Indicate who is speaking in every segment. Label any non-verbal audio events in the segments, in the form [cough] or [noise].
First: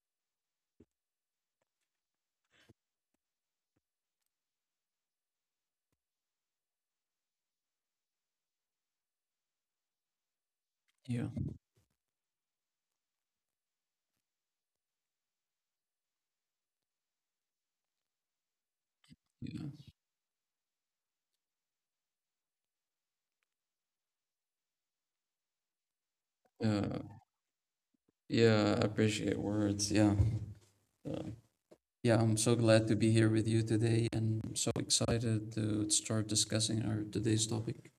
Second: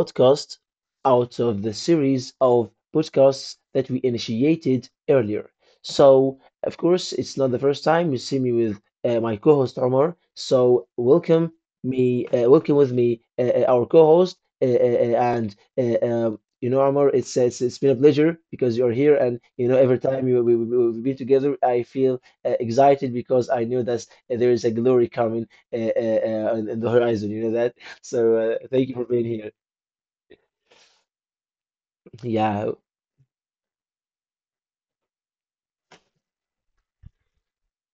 Speaker 1: podcast out of the series of podcasts that we initiated earlier. So, of course, it's not the first time you see me with my co host Omar. So,
Speaker 2: Yeah,
Speaker 1: welcome me, welcome with me, our co host. Omar, it's been a pleasure because you're here. And,
Speaker 2: yeah,
Speaker 1: every time you, we- we've been together, I feel excited because I know that there is a glory coming on the
Speaker 2: yeah,
Speaker 1: horizon, you know that. So
Speaker 2: yeah. I
Speaker 1: thank you for being
Speaker 2: appreciate
Speaker 1: here.
Speaker 2: words. Yeah, uh, yeah. I'm so
Speaker 1: Yeah.
Speaker 2: glad to be here with you today, and I'm so excited to start discussing our today's topic.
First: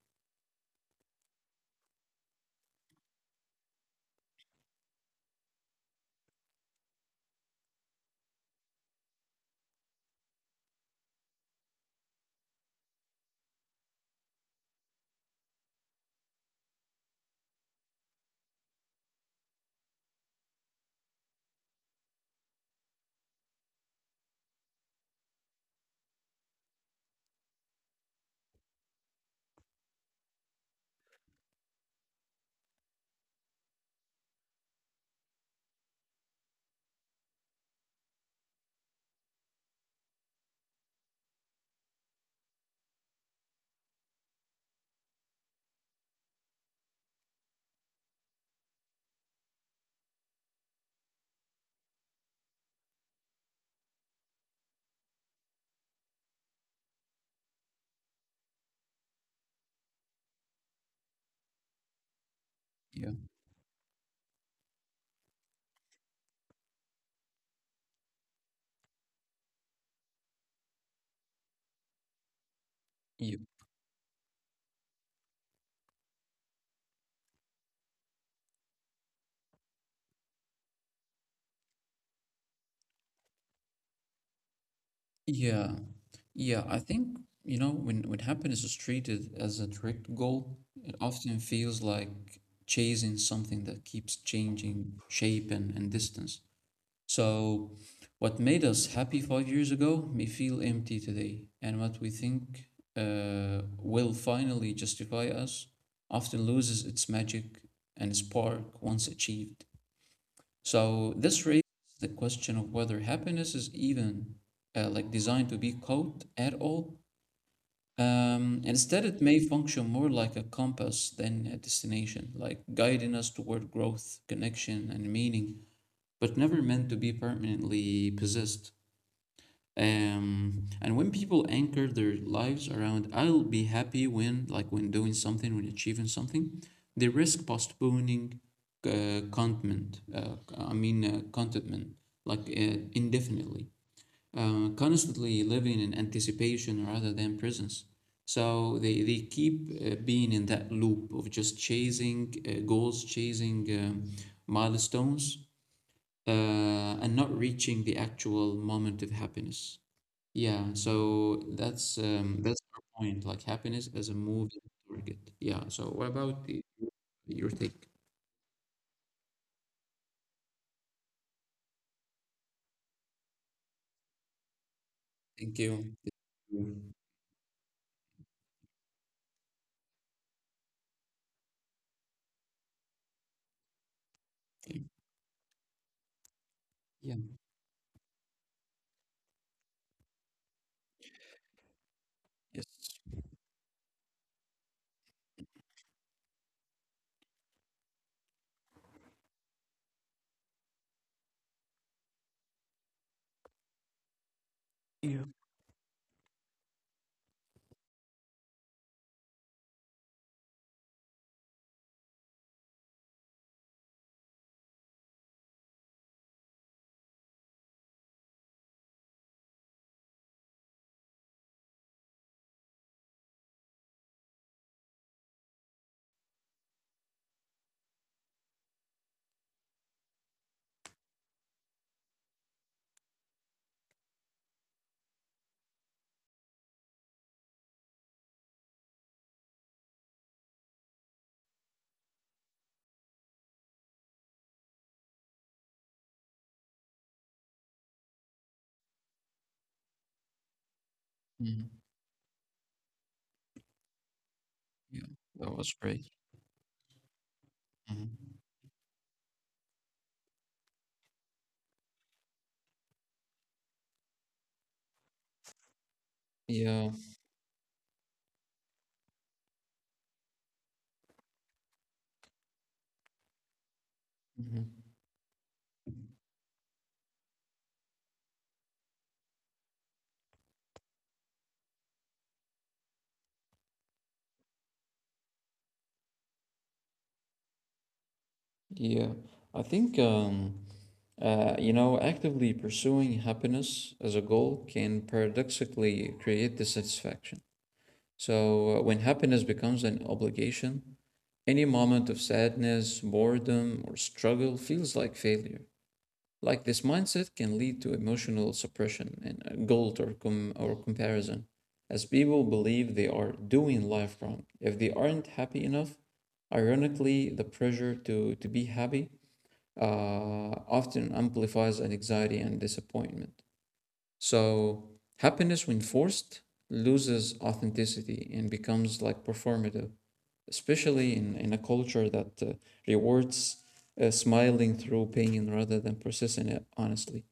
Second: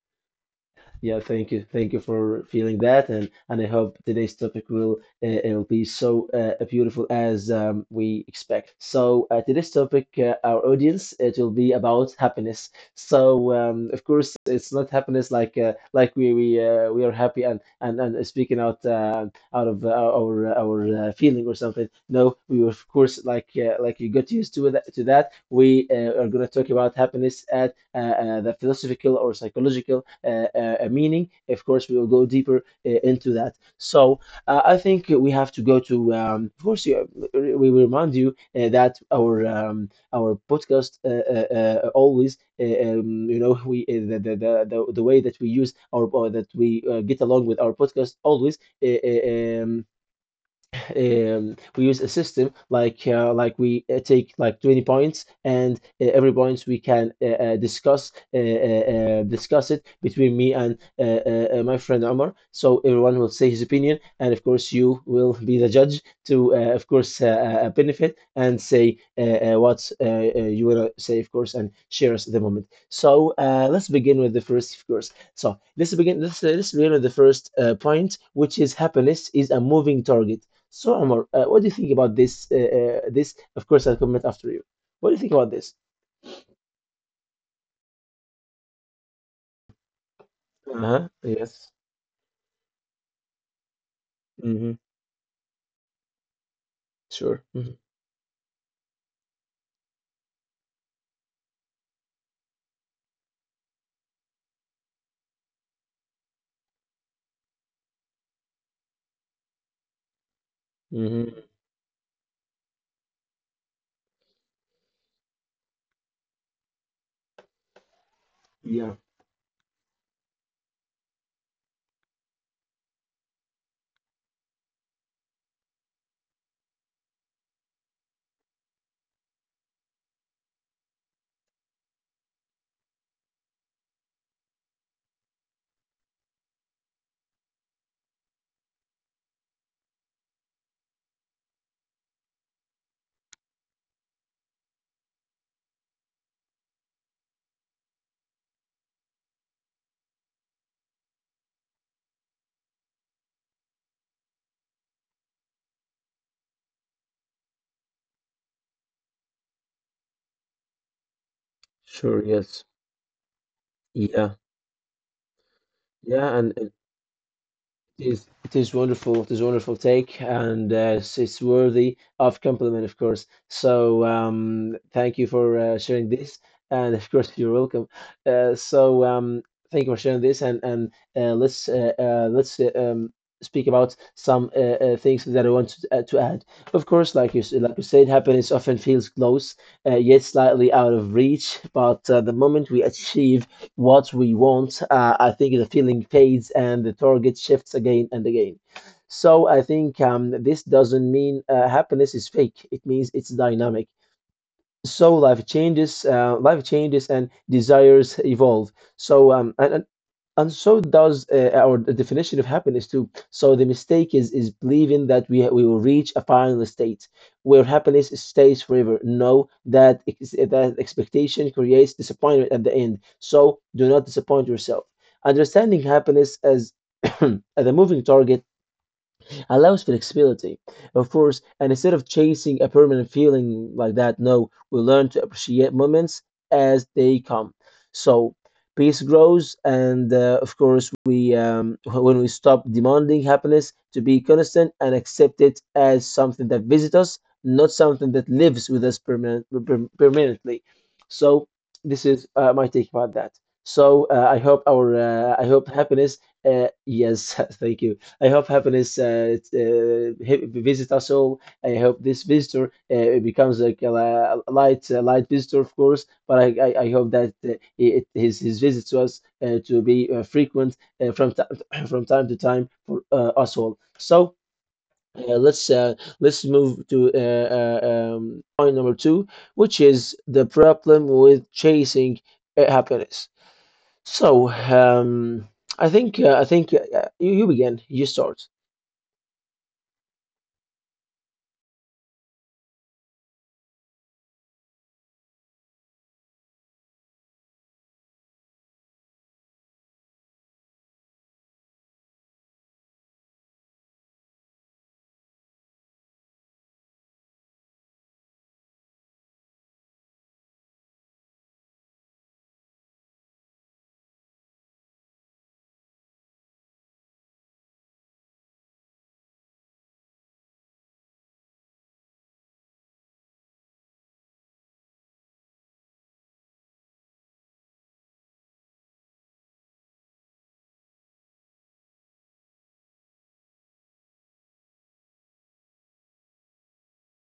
Speaker 1: Yeah, thank you. Thank you for feeling that, and I hope today's topic will it'll be so beautiful as we expect. So today's topic, our audience, it will be about happiness. So of course, it's not happiness like we are happy and speaking out out of our feeling or something. No, we will, of course, like you got used to that. We are gonna talk about happiness at the philosophical or psychological meaning. Of course, we will go deeper into that. So I think we have to go to. Of course, we will remind you that our podcast always. We the way that we use our or that we get along with our podcast always uh, uh, um, we use a system like we take like 20 points and every points we can discuss discuss it between me and my friend Omar. So
Speaker 2: Yeah,
Speaker 1: everyone will say his opinion, and of course you will be the judge to of course benefit and say what you want to say, of course, and share us the moment. So
Speaker 2: yeah,
Speaker 1: let's begin with the first, of course. So let's begin. Let's begin with the first point, which is happiness is a moving target. So, Omar, what do you think about this? This, of course, I'll comment after you. What do you think about this?
Speaker 2: yeah, yeah. I think when happiness is treated as a direct goal, it
Speaker 1: Uh-huh.
Speaker 2: often
Speaker 1: Yes.
Speaker 2: feels like chasing something that keeps
Speaker 1: Mm-hmm.
Speaker 2: changing shape and distance.
Speaker 1: Sure. Mm-hmm.
Speaker 2: So, what made us happy 5 years ago may feel empty today, and what we think will finally justify us often loses its magic and spark once achieved. So,
Speaker 1: Mm-hmm.
Speaker 2: this raises the question of whether happiness is even like designed to be caught at all.
Speaker 1: Yeah.
Speaker 2: Instead, it may function more like a compass than a destination, like guiding us toward growth, connection, and meaning, but never meant to be permanently possessed. And when people anchor their lives around I'll be happy when, like when doing something, when achieving something, they risk postponing contentment, I mean contentment, like indefinitely, constantly living in anticipation rather than presence. So they keep being in that loop of just chasing goals, chasing milestones, and not reaching the actual moment of happiness. Yeah, so that's
Speaker 1: Sure.
Speaker 2: um, that's
Speaker 1: Yes.
Speaker 2: our point, like happiness as a
Speaker 1: Yeah.
Speaker 2: moving target. Yeah. So what
Speaker 1: Yeah.
Speaker 2: about
Speaker 1: And, and
Speaker 2: your take?
Speaker 1: it is, it is wonderful. It is a wonderful take, and it's worthy of compliment, of course. So thank you for
Speaker 2: Thank you.
Speaker 1: sharing this, and of course you're welcome. Uh, so um, Thank you for sharing this, and let's speak about some
Speaker 2: Okay.
Speaker 1: things that I want to add. Of course,
Speaker 2: Yeah.
Speaker 1: like like you said, happiness often feels close, yet slightly out of reach. But the
Speaker 2: Yes.
Speaker 1: moment we achieve what we want. I think the feeling fades and the target shifts again and again. So I think this doesn't mean happiness is fake. It means it's dynamic. So
Speaker 2: Yeah.
Speaker 1: life changes, and desires evolve. So and so does our definition of happiness too. So the mistake is believing that we will reach a final state where happiness stays forever. No, that expectation creates disappointment at the end. So do not disappoint yourself. Understanding happiness as [clears throat] as a moving target allows flexibility, of course. And instead of chasing a permanent feeling like that, no, we learn to appreciate moments as they come. So peace grows, and of course, we when we stop demanding happiness to be constant and accept it as something that visits us, not something that lives with us permanent, permanently. So
Speaker 2: Mhm.
Speaker 1: this is my take about that. So
Speaker 2: Yeah.
Speaker 1: I
Speaker 2: That
Speaker 1: hope
Speaker 2: was great.
Speaker 1: happiness. Yes, [laughs] thank you. I
Speaker 2: Mhm.
Speaker 1: hope happiness uh, visit us all. I hope this visitor becomes like a light visitor, of course. But I
Speaker 2: Yeah.
Speaker 1: hope that it, his visit to us to be frequent from ti [clears throat] from time to time for us all. So
Speaker 2: Mhm.
Speaker 1: uh, let's uh, let's move to point number two, which is the problem with chasing happiness. So I think you, you begin. You start.
Speaker 2: Yeah. I think actively pursuing happiness as a goal can paradoxically create dissatisfaction. So, when happiness becomes an obligation, any moment of sadness, boredom, or struggle feels like failure. Like, this mindset can lead to emotional suppression and guilt or comparison, as people believe they are doing life wrong. If they aren't happy enough, ironically, the pressure to be happy uh, often amplifies anxiety and disappointment. So happiness, when forced, loses authenticity and becomes like performative, especially in a culture that rewards smiling through pain rather than persisting it honestly.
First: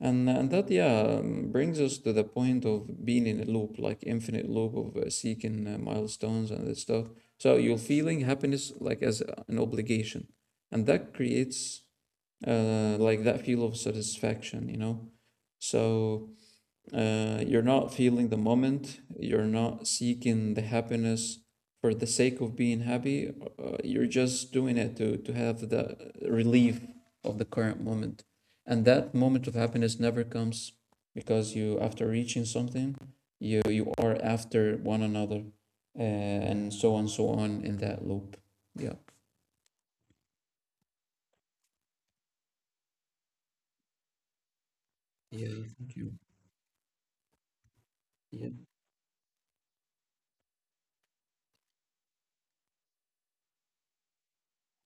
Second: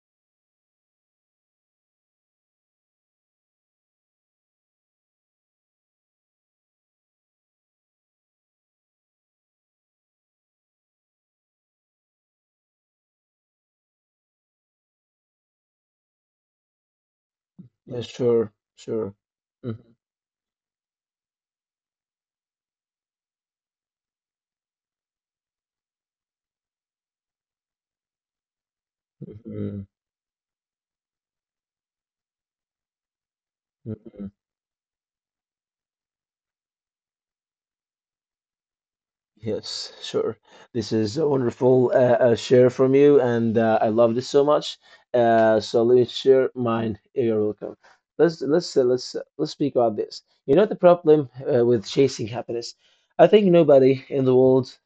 Speaker 2: And that, yeah, brings us to the point of being in a loop, like infinite loop of seeking milestones and this stuff. So you're feeling happiness like as an obligation. And that creates like that feel of satisfaction, you know? So you're not
Speaker 1: Yeah,
Speaker 2: feeling the moment.
Speaker 1: sure.
Speaker 2: You're not seeking the happiness for the sake of being happy. You're just doing it to have the relief of the current moment. And that moment of
Speaker 1: Mm-hmm.
Speaker 2: happiness never comes because you, after reaching something, you are
Speaker 1: Hmm.
Speaker 2: after one another, and so on, so on in that loop. Yeah.
Speaker 1: Yes, sure. This is a wonderful share from you, and I love this so much.
Speaker 2: Yeah.
Speaker 1: So let
Speaker 2: Thank
Speaker 1: me
Speaker 2: you.
Speaker 1: share mine. You're welcome.
Speaker 2: Yeah.
Speaker 1: Let's speak about this. You know the problem with chasing happiness. I think nobody in the world.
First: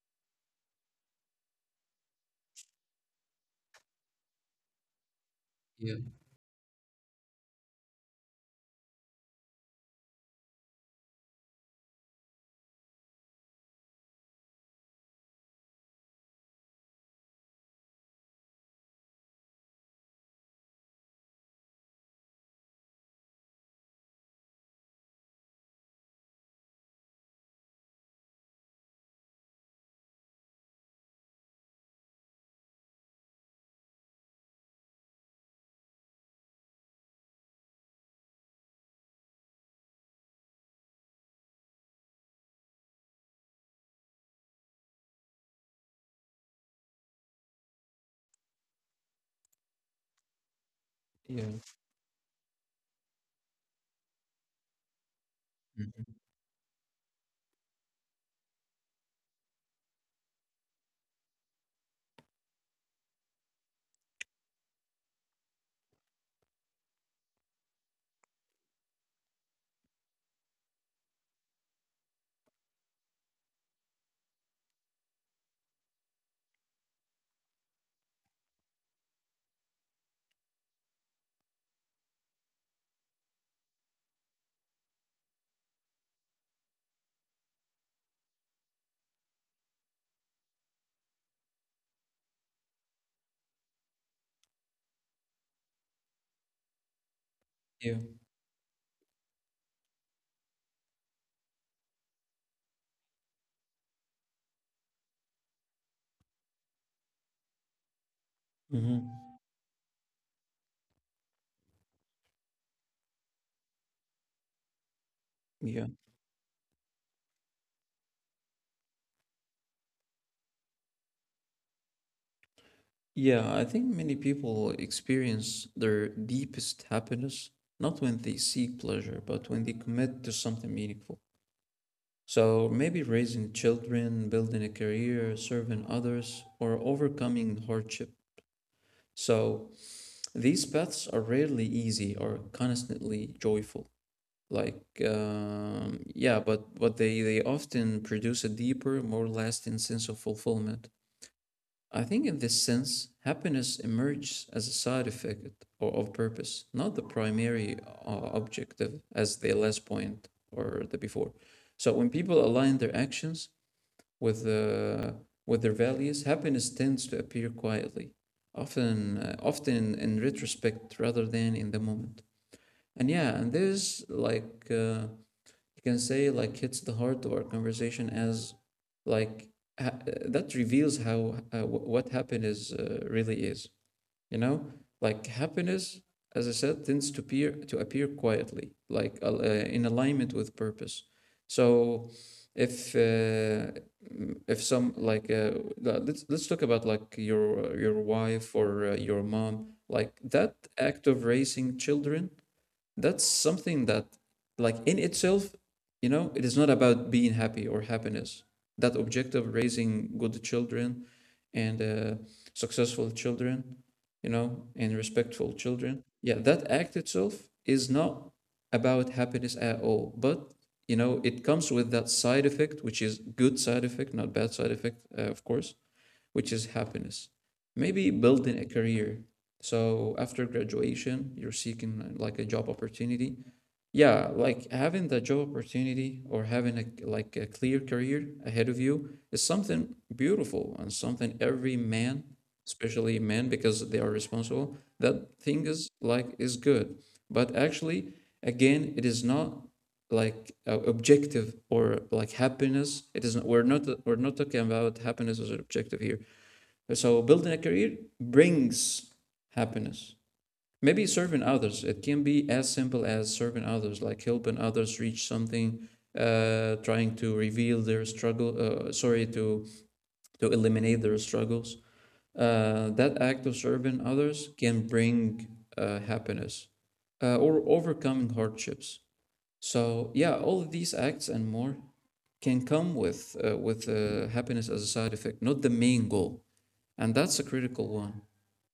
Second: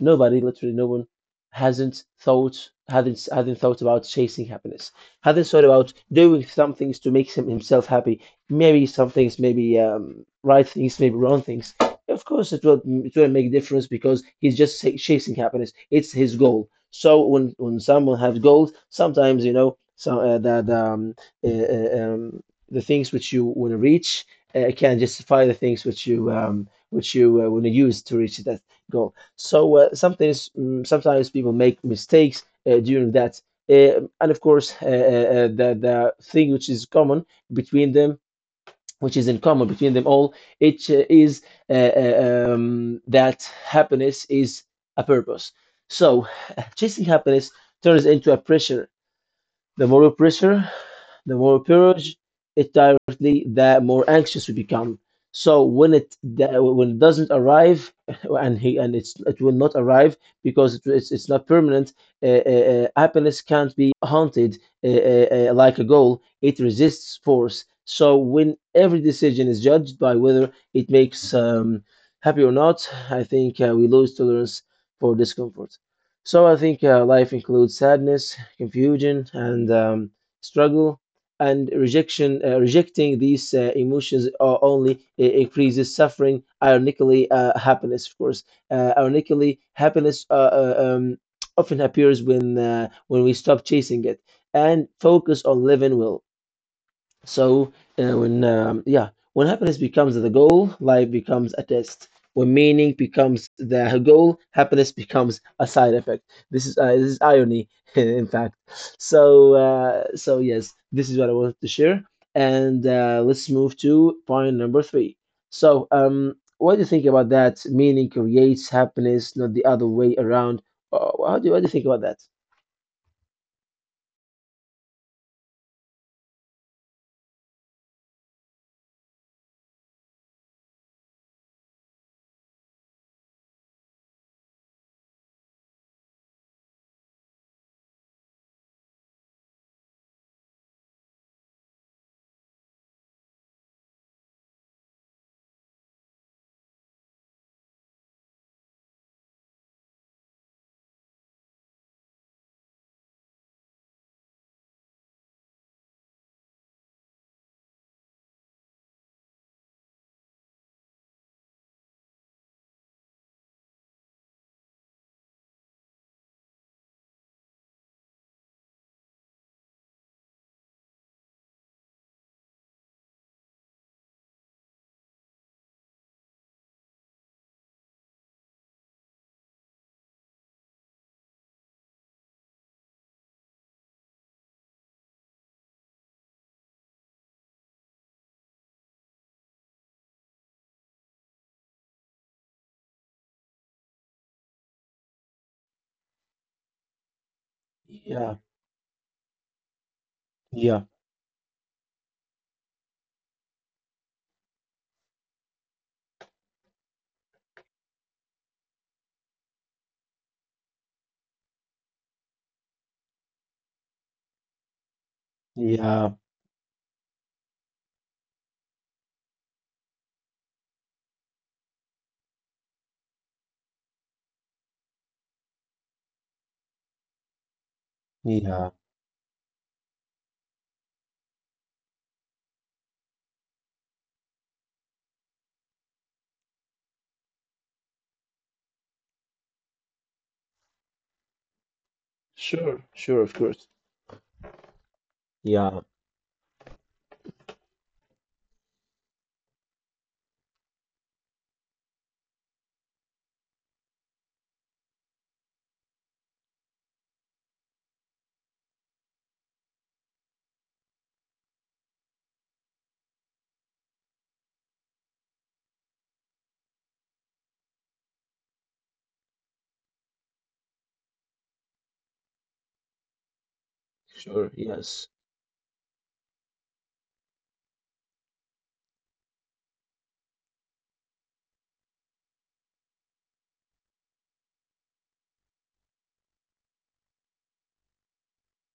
Speaker 1: Nobody, literally no one, hasn't thought hadn't hadn't thought about chasing happiness. Hadn't thought about
Speaker 2: Yeah.
Speaker 1: doing some things to make himself happy. Maybe some things, maybe right things, maybe wrong things. Of course, it will make a difference because he's just chasing happiness. It's his goal. So when someone has goals, sometimes you know some that uh, uh, um, the things which you want to reach can justify the things which you want to use to reach that goal. So sometimes sometimes people make mistakes during that, and of course the thing which is common between them, which is in common between them all, it is that happiness is a purpose. So [laughs] chasing happiness turns into a pressure. The moral pressure the
Speaker 2: Yeah.
Speaker 1: more purge it directly, the more anxious we become. So when
Speaker 2: Mhm.
Speaker 1: when it doesn't arrive, [laughs] and he and it's it will not arrive because it's not permanent. Happiness can't be haunted like a goal. It resists force. So when every decision is judged by whether it makes happy or not, I think we lose tolerance for discomfort. So I think life includes sadness, confusion, and struggle and rejection, rejecting these emotions only increases suffering. Ironically, happiness, of course. Ironically, happiness uh, um, often appears when we stop chasing it and focus on living well. So
Speaker 2: Yeah.
Speaker 1: when yeah, when happiness becomes the goal, life becomes a test. When meaning becomes the goal, happiness becomes a side effect. This is irony, [laughs] in fact.
Speaker 2: Hmm.
Speaker 1: So so yes, this is what I wanted to share. And let's move to point number three. So
Speaker 2: Yeah.
Speaker 1: what do you think about that? Meaning creates happiness, not the other way around. How do what do you think about that?
Speaker 2: Yeah, I think many people experience their deepest happiness not when they seek pleasure, but when they commit to something meaningful. So maybe raising children, building a career, serving others, or overcoming hardship. So these paths are rarely easy or constantly joyful. Like, yeah, but they often produce a deeper, more lasting sense of fulfillment. I think in this sense, happiness emerges as a side effect or of purpose, not the primary objective, as the last point or the before. So when people align their actions with uh, with their values, happiness tends to appear quietly, often in retrospect rather than in the moment. And yeah, and there's like you can say like hits the heart of our conversation as like ha- that reveals how, what happiness really is, you know like happiness, as I said, tends to appear quietly, like in alignment with purpose. So if mm, if some like la- let's talk about, like, your
Speaker 1: Yeah,
Speaker 2: wife or your mom, like that
Speaker 1: yeah,
Speaker 2: act of raising children, that's something that, like, in itself, it is not about being happy or happiness. That objective, raising good children and successful children, and respectful children,
Speaker 1: yeah,
Speaker 2: yeah, that act itself is not about happiness at all, but it comes with that side effect, which is good side effect, not bad side effect, of course, which is happiness. Maybe building a
Speaker 1: yeah.
Speaker 2: career. So after graduation, you're seeking like a job opportunity. Yeah, like having the job opportunity or having a, like, a clear career ahead of you is something beautiful and something every man,
Speaker 1: Sure, sure,
Speaker 2: especially
Speaker 1: of
Speaker 2: men,
Speaker 1: course.
Speaker 2: because they are responsible, that thing
Speaker 1: Yeah,
Speaker 2: is, like, is good. But actually, again, it is not like objective or like happiness, it is not, we're not talking about happiness as an objective here, so building a career brings happiness. Maybe serving others. It can be as simple as serving others, like helping others reach something, trying to reveal their struggle. Sorry, to eliminate their struggles. That act of serving
Speaker 1: sure,
Speaker 2: others can
Speaker 1: yes.
Speaker 2: bring happiness, or overcoming hardships. So yeah, all of these acts and more can come with happiness as a side effect, not the main goal, and that's a critical one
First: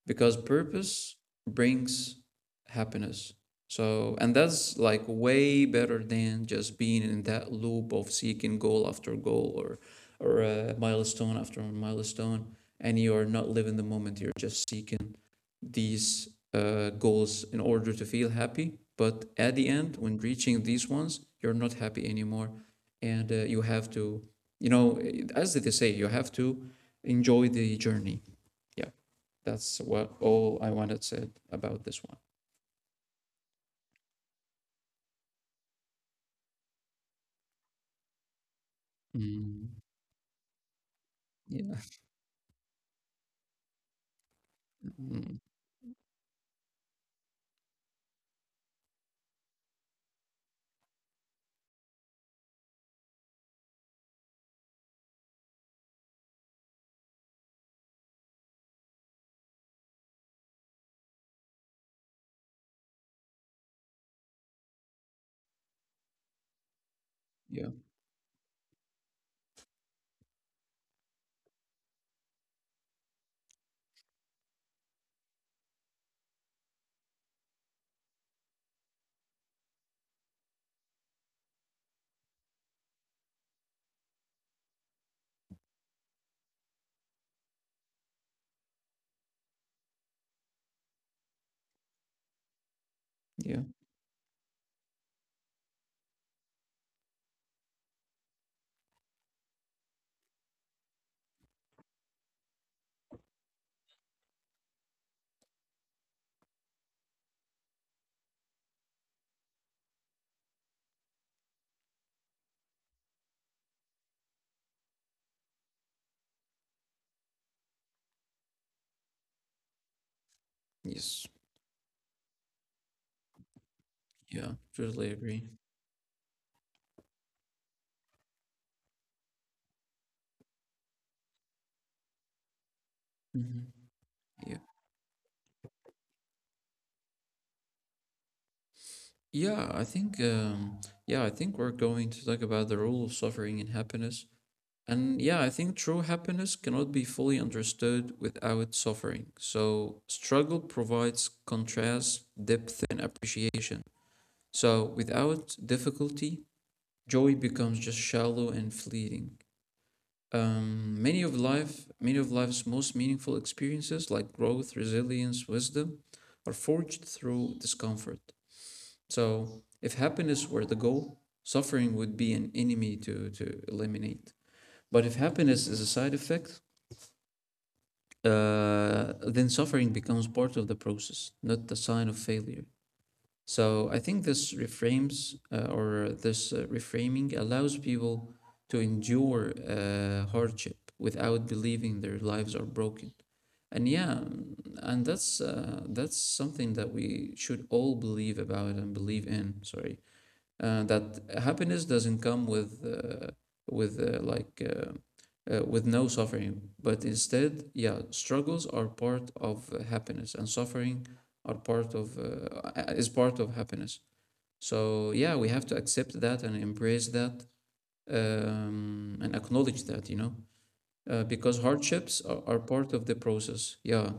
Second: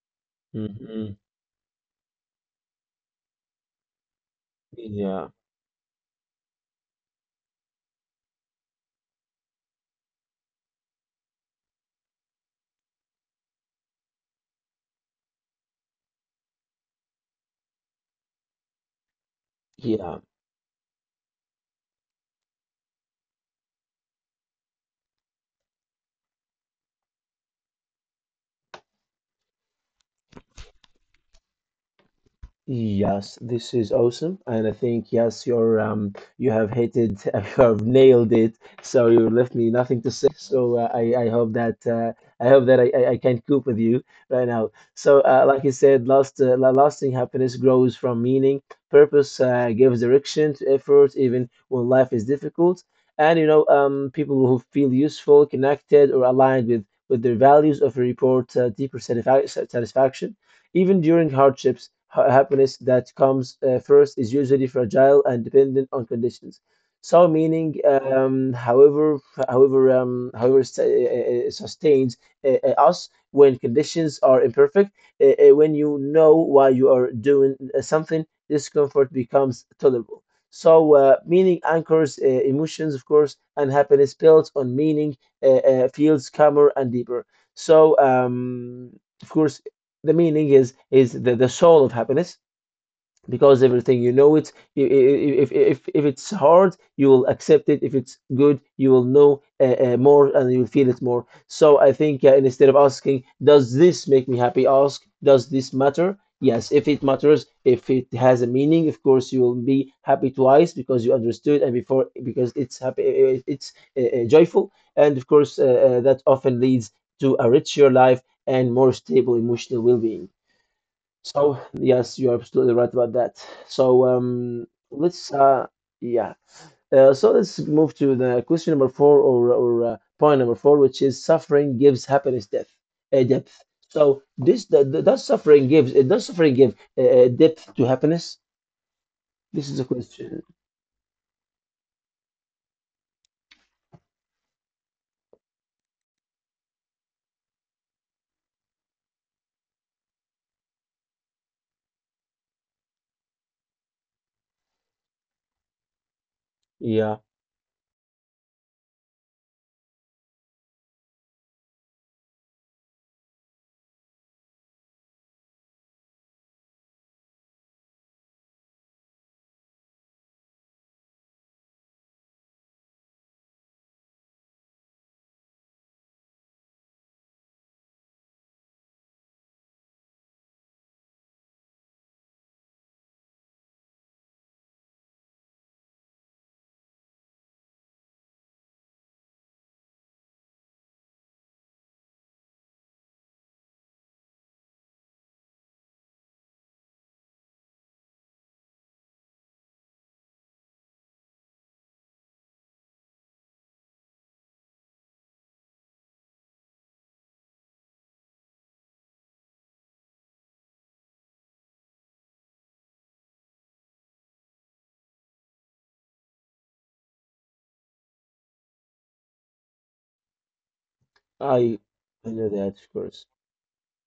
Speaker 2: because
Speaker 1: Mm-hmm.
Speaker 2: purpose brings happiness. So, and that's, like,
Speaker 1: Yeah,
Speaker 2: way better than just being in that loop of seeking goal after goal, or milestone after milestone, and you are not living the moment. You're just seeking these goals in order to feel happy. But at the end, when
Speaker 1: yeah.
Speaker 2: reaching these ones, you're not happy anymore, and you have to, you know, as they say, you have to enjoy the journey. Yeah. That's what all I wanted said about this one.
Speaker 1: Yes, this is awesome, and I think yes, you're you have hit it, [laughs] you have nailed it. So you left
Speaker 2: Mm.
Speaker 1: me nothing to say. So
Speaker 2: Yeah.
Speaker 1: I hope that I can cope with you right now. So
Speaker 2: Mm,
Speaker 1: like you said, last lasting happiness grows from meaning. Purpose gives direction to effort, even when life is difficult. And you know, people who feel useful, connected, or aligned with their values often report deeper satisfaction even during hardships, happiness that comes first is usually fragile and dependent on conditions. So
Speaker 2: yeah.
Speaker 1: meaning, however, however, however, sa- sustains us when conditions are imperfect. When you know why you are doing something, discomfort becomes tolerable. So, meaning anchors emotions, of course, and happiness built on meaning feels calmer and deeper. So, of course, the meaning is the soul of happiness because
Speaker 2: Yeah.
Speaker 1: everything you know it, if it's hard you will accept it, if it's good you will know more and you'll feel it more. So I think instead of asking does this make me happy, ask does this matter. Yes, if it matters, if it has a meaning, of course you will be happy twice because you understood and before because it's happy, it's joyful. And of course that often leads to a richer life and more stable emotional well-being.
Speaker 2: Yes.
Speaker 1: So yes, you are absolutely right about that. So
Speaker 2: Yeah. Totally
Speaker 1: let's
Speaker 2: agree.
Speaker 1: yeah. So let's move to the question number four or point number four, which is suffering gives happiness depth.
Speaker 2: Hmm.
Speaker 1: Depth. So
Speaker 2: Yeah.
Speaker 1: this the, does suffering gives does suffering give depth to happiness?
Speaker 2: Yeah.
Speaker 1: This is
Speaker 2: I
Speaker 1: a
Speaker 2: think.
Speaker 1: question.
Speaker 2: Yeah. I think we're going to talk about the role of suffering in happiness. And yeah, I think true happiness cannot be fully understood without suffering. So struggle provides contrast, depth, and appreciation. So without difficulty,
Speaker 1: Yeah,
Speaker 2: joy becomes just shallow and fleeting. Many of life's most meaningful experiences, like growth, resilience, wisdom, are forged through discomfort. So, if happiness were the goal, suffering would be an enemy to eliminate. But if happiness is a side effect, then suffering becomes part of the process, not a sign of failure. So I think this reframes, or this reframing allows people to endure hardship without believing their lives are broken. And yeah, and that's something that we should all believe about and believe in. Sorry, that happiness doesn't come with uh, like uh, with no suffering, but instead, yeah, struggles are part of happiness, and suffering are part of is part of happiness. So yeah, we have to accept that and embrace that, and acknowledge that, because
Speaker 1: I
Speaker 2: hardships are,
Speaker 1: I
Speaker 2: are
Speaker 1: know that
Speaker 2: part
Speaker 1: of
Speaker 2: of the
Speaker 1: course.
Speaker 2: process. Yeah.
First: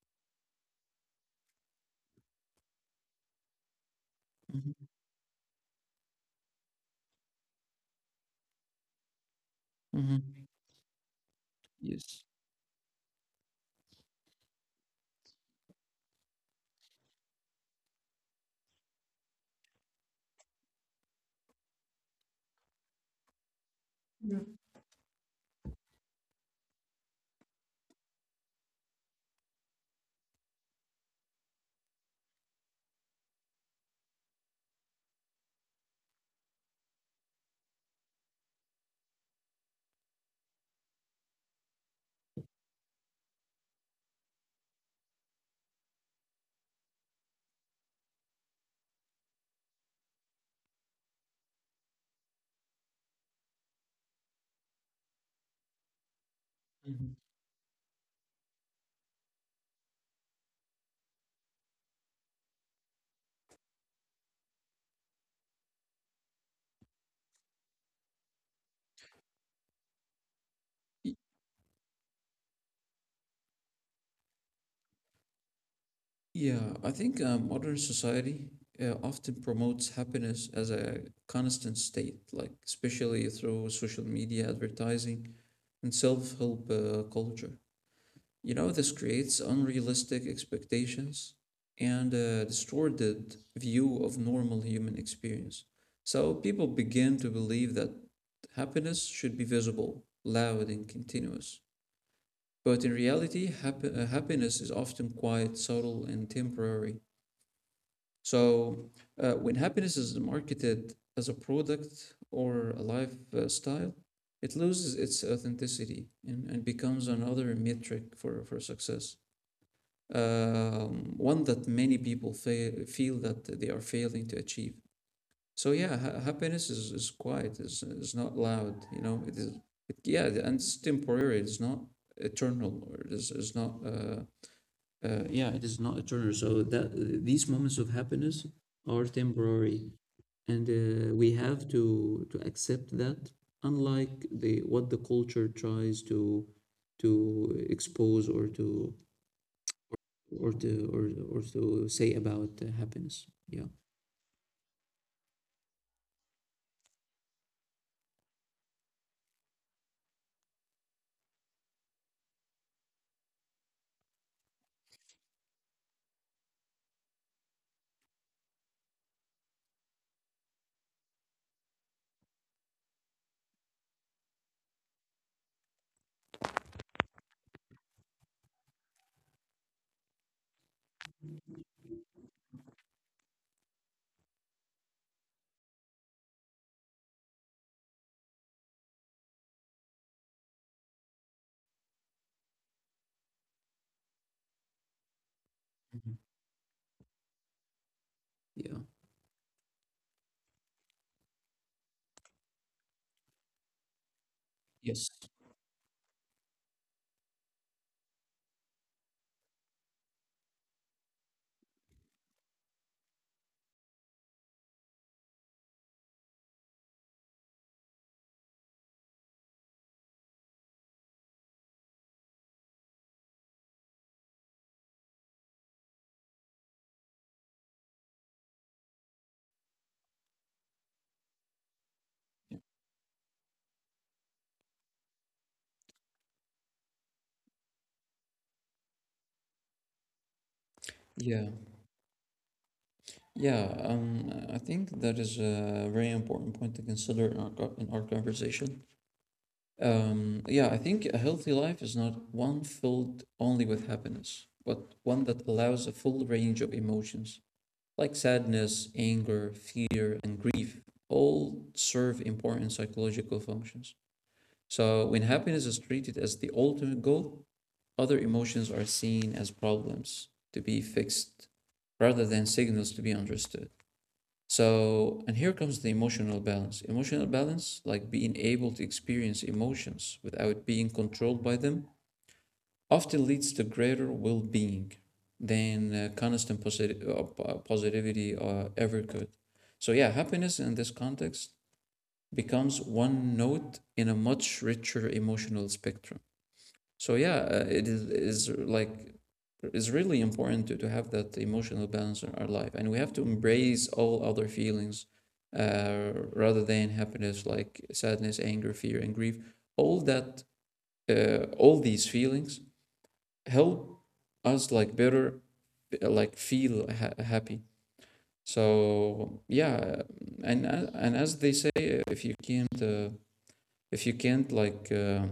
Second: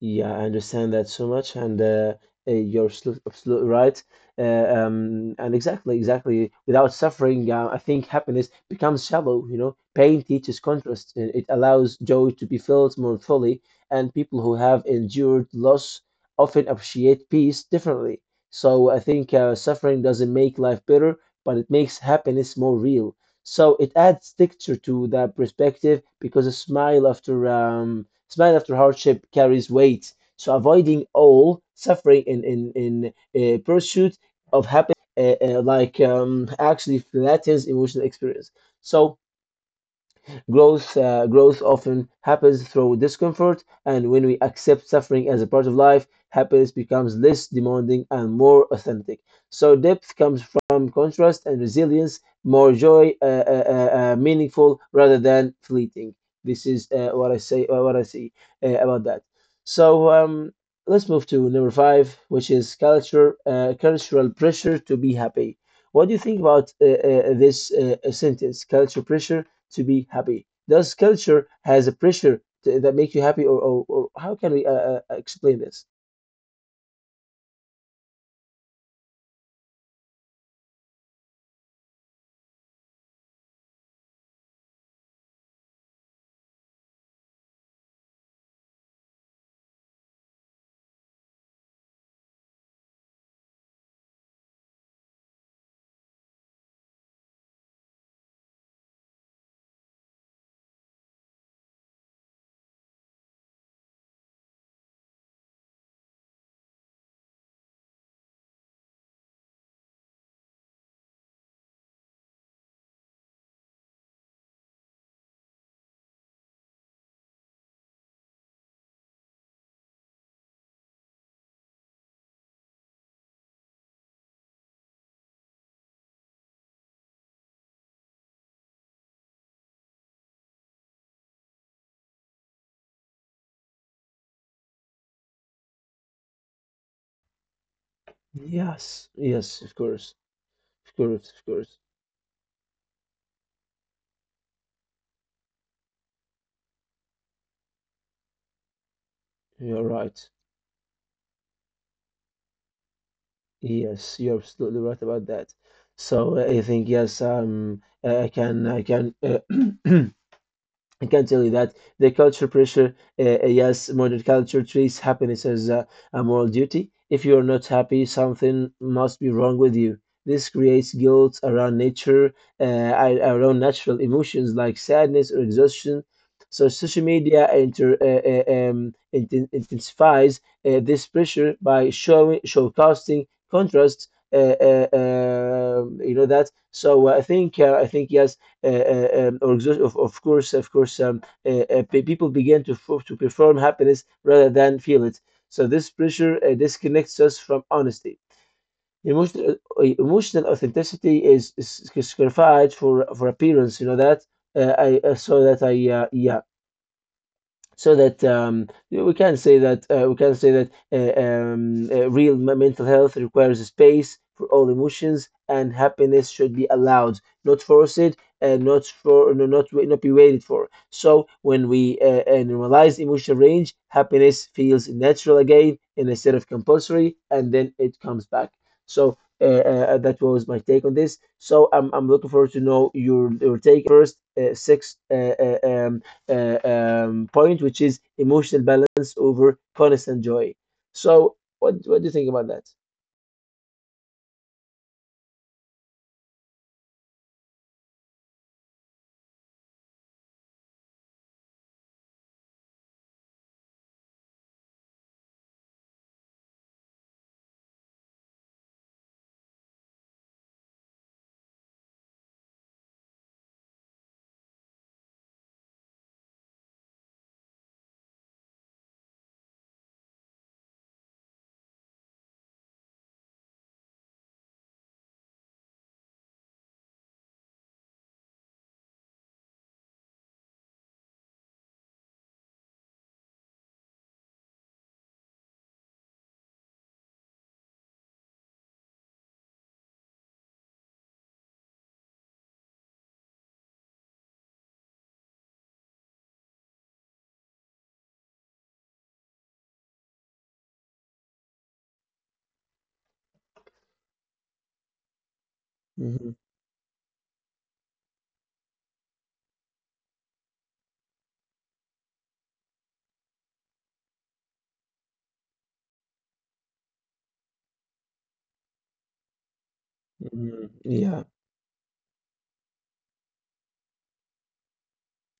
Speaker 1: Yeah, I understand that so much, and you're absolutely right. Uh,
Speaker 2: Mhm.
Speaker 1: um, and exactly. Without suffering, I think happiness becomes shallow. You know, pain
Speaker 2: Mhm.
Speaker 1: teaches contrast, and it allows
Speaker 2: Yes.
Speaker 1: joy to be felt more fully. And people who have endured loss often appreciate peace differently. So I think suffering doesn't make life better, but it makes happiness more real. So it adds texture to that perspective because a smile after hardship carries weight. So avoiding all suffering in pursuit of happiness, actually flattens emotional experience. So growth often happens through discomfort, and when we accept suffering as a part of life, happiness becomes less demanding and more authentic. So, depth comes from contrast and resilience, more joy, meaningful rather than fleeting. This is
Speaker 2: Mhm.
Speaker 1: what I say, what I see about that. So, um, let's move to number five, which is culture, cultural pressure to be happy. What do you think about this sentence, culture pressure to be happy. Does culture has a pressure to, that makes you happy, or, or how can we explain this?
Speaker 2: Yeah, I think modern society often promotes happiness as a constant state, like especially through social media advertising and self-help culture. This creates unrealistic expectations and a distorted view of normal human experience. So people begin to believe that happiness should be visible, loud, and continuous. But in reality, happiness is often quite subtle and temporary. So, when happiness is marketed as a product or a lifestyle, it loses its authenticity and becomes another metric for success, one that many people feel that they are failing to achieve. So, yeah, happiness is quiet, is not loud, yeah, and it's temporary, it's not eternal, or it's not. Yeah, it is not eternal. So that these moments of happiness
Speaker 1: Yes,
Speaker 2: are
Speaker 1: yes, of
Speaker 2: temporary,
Speaker 1: course,
Speaker 2: and
Speaker 1: of course,
Speaker 2: we
Speaker 1: of
Speaker 2: have
Speaker 1: course.
Speaker 2: to accept that. Unlike the what the culture tries to expose or to
Speaker 1: You're right.
Speaker 2: or to or, or to say about happiness. Yeah.
Speaker 1: Yes, you're absolutely right about that. So I think yes, I can. [clears throat] I can tell you that the culture pressure, yes, modern culture treats happiness as a moral duty. If you are not happy, something must be wrong with you. This creates guilt around nature, uh, around natural emotions like sadness or exhaustion. So social media intensifies this pressure by showcasting contrasts. You know that. So I think yes or exhaust- of course, pe- people begin to to perform happiness rather than feel it. So this
Speaker 2: Mhm.
Speaker 1: pressure disconnects us from honesty.
Speaker 2: Yeah.
Speaker 1: Emotional, emotional authenticity is sacrificed for appearance. You know that
Speaker 2: Yes.
Speaker 1: I saw that I yeah so that yeah, we can say that we can say that real mental health requires space for all emotions, and happiness should be allowed, not forced, and not for no, not not be waited for. So when we normalize emotional range, happiness feels natural again and instead of compulsory, and then it comes back. So. That was my take on this. So I'm looking forward
Speaker 2: Yeah.
Speaker 1: to know your take first. Six uh, um, point, which is emotional balance over constant joy. So,
Speaker 2: Yeah.
Speaker 1: what do you think about that?
Speaker 2: Yeah. I think that is a very important point to consider in our conversation. Yeah, I think a healthy life is not one filled only with happiness, but one that allows a full range of emotions, like sadness, anger, fear, and grief, all serve important psychological functions. So, when happiness is treated as the ultimate goal, other emotions are seen as problems to be fixed rather than signals to be understood. So, and here comes the emotional balance. Emotional balance, like being able to experience emotions without being controlled by them, often leads to greater well being than constant positivity ever could. So, yeah, happiness in this context becomes one note in a much richer emotional spectrum. So yeah, it is like it's really important to have that emotional balance in our life, and we have to embrace all other feelings
Speaker 1: Hmm.
Speaker 2: rather than happiness, like sadness, anger, fear, and grief. All that, all these feelings help us like better, like feel happy. So yeah,
Speaker 1: Hmm.
Speaker 2: and
Speaker 1: Yeah,
Speaker 2: as they say, if you can't like. Uh,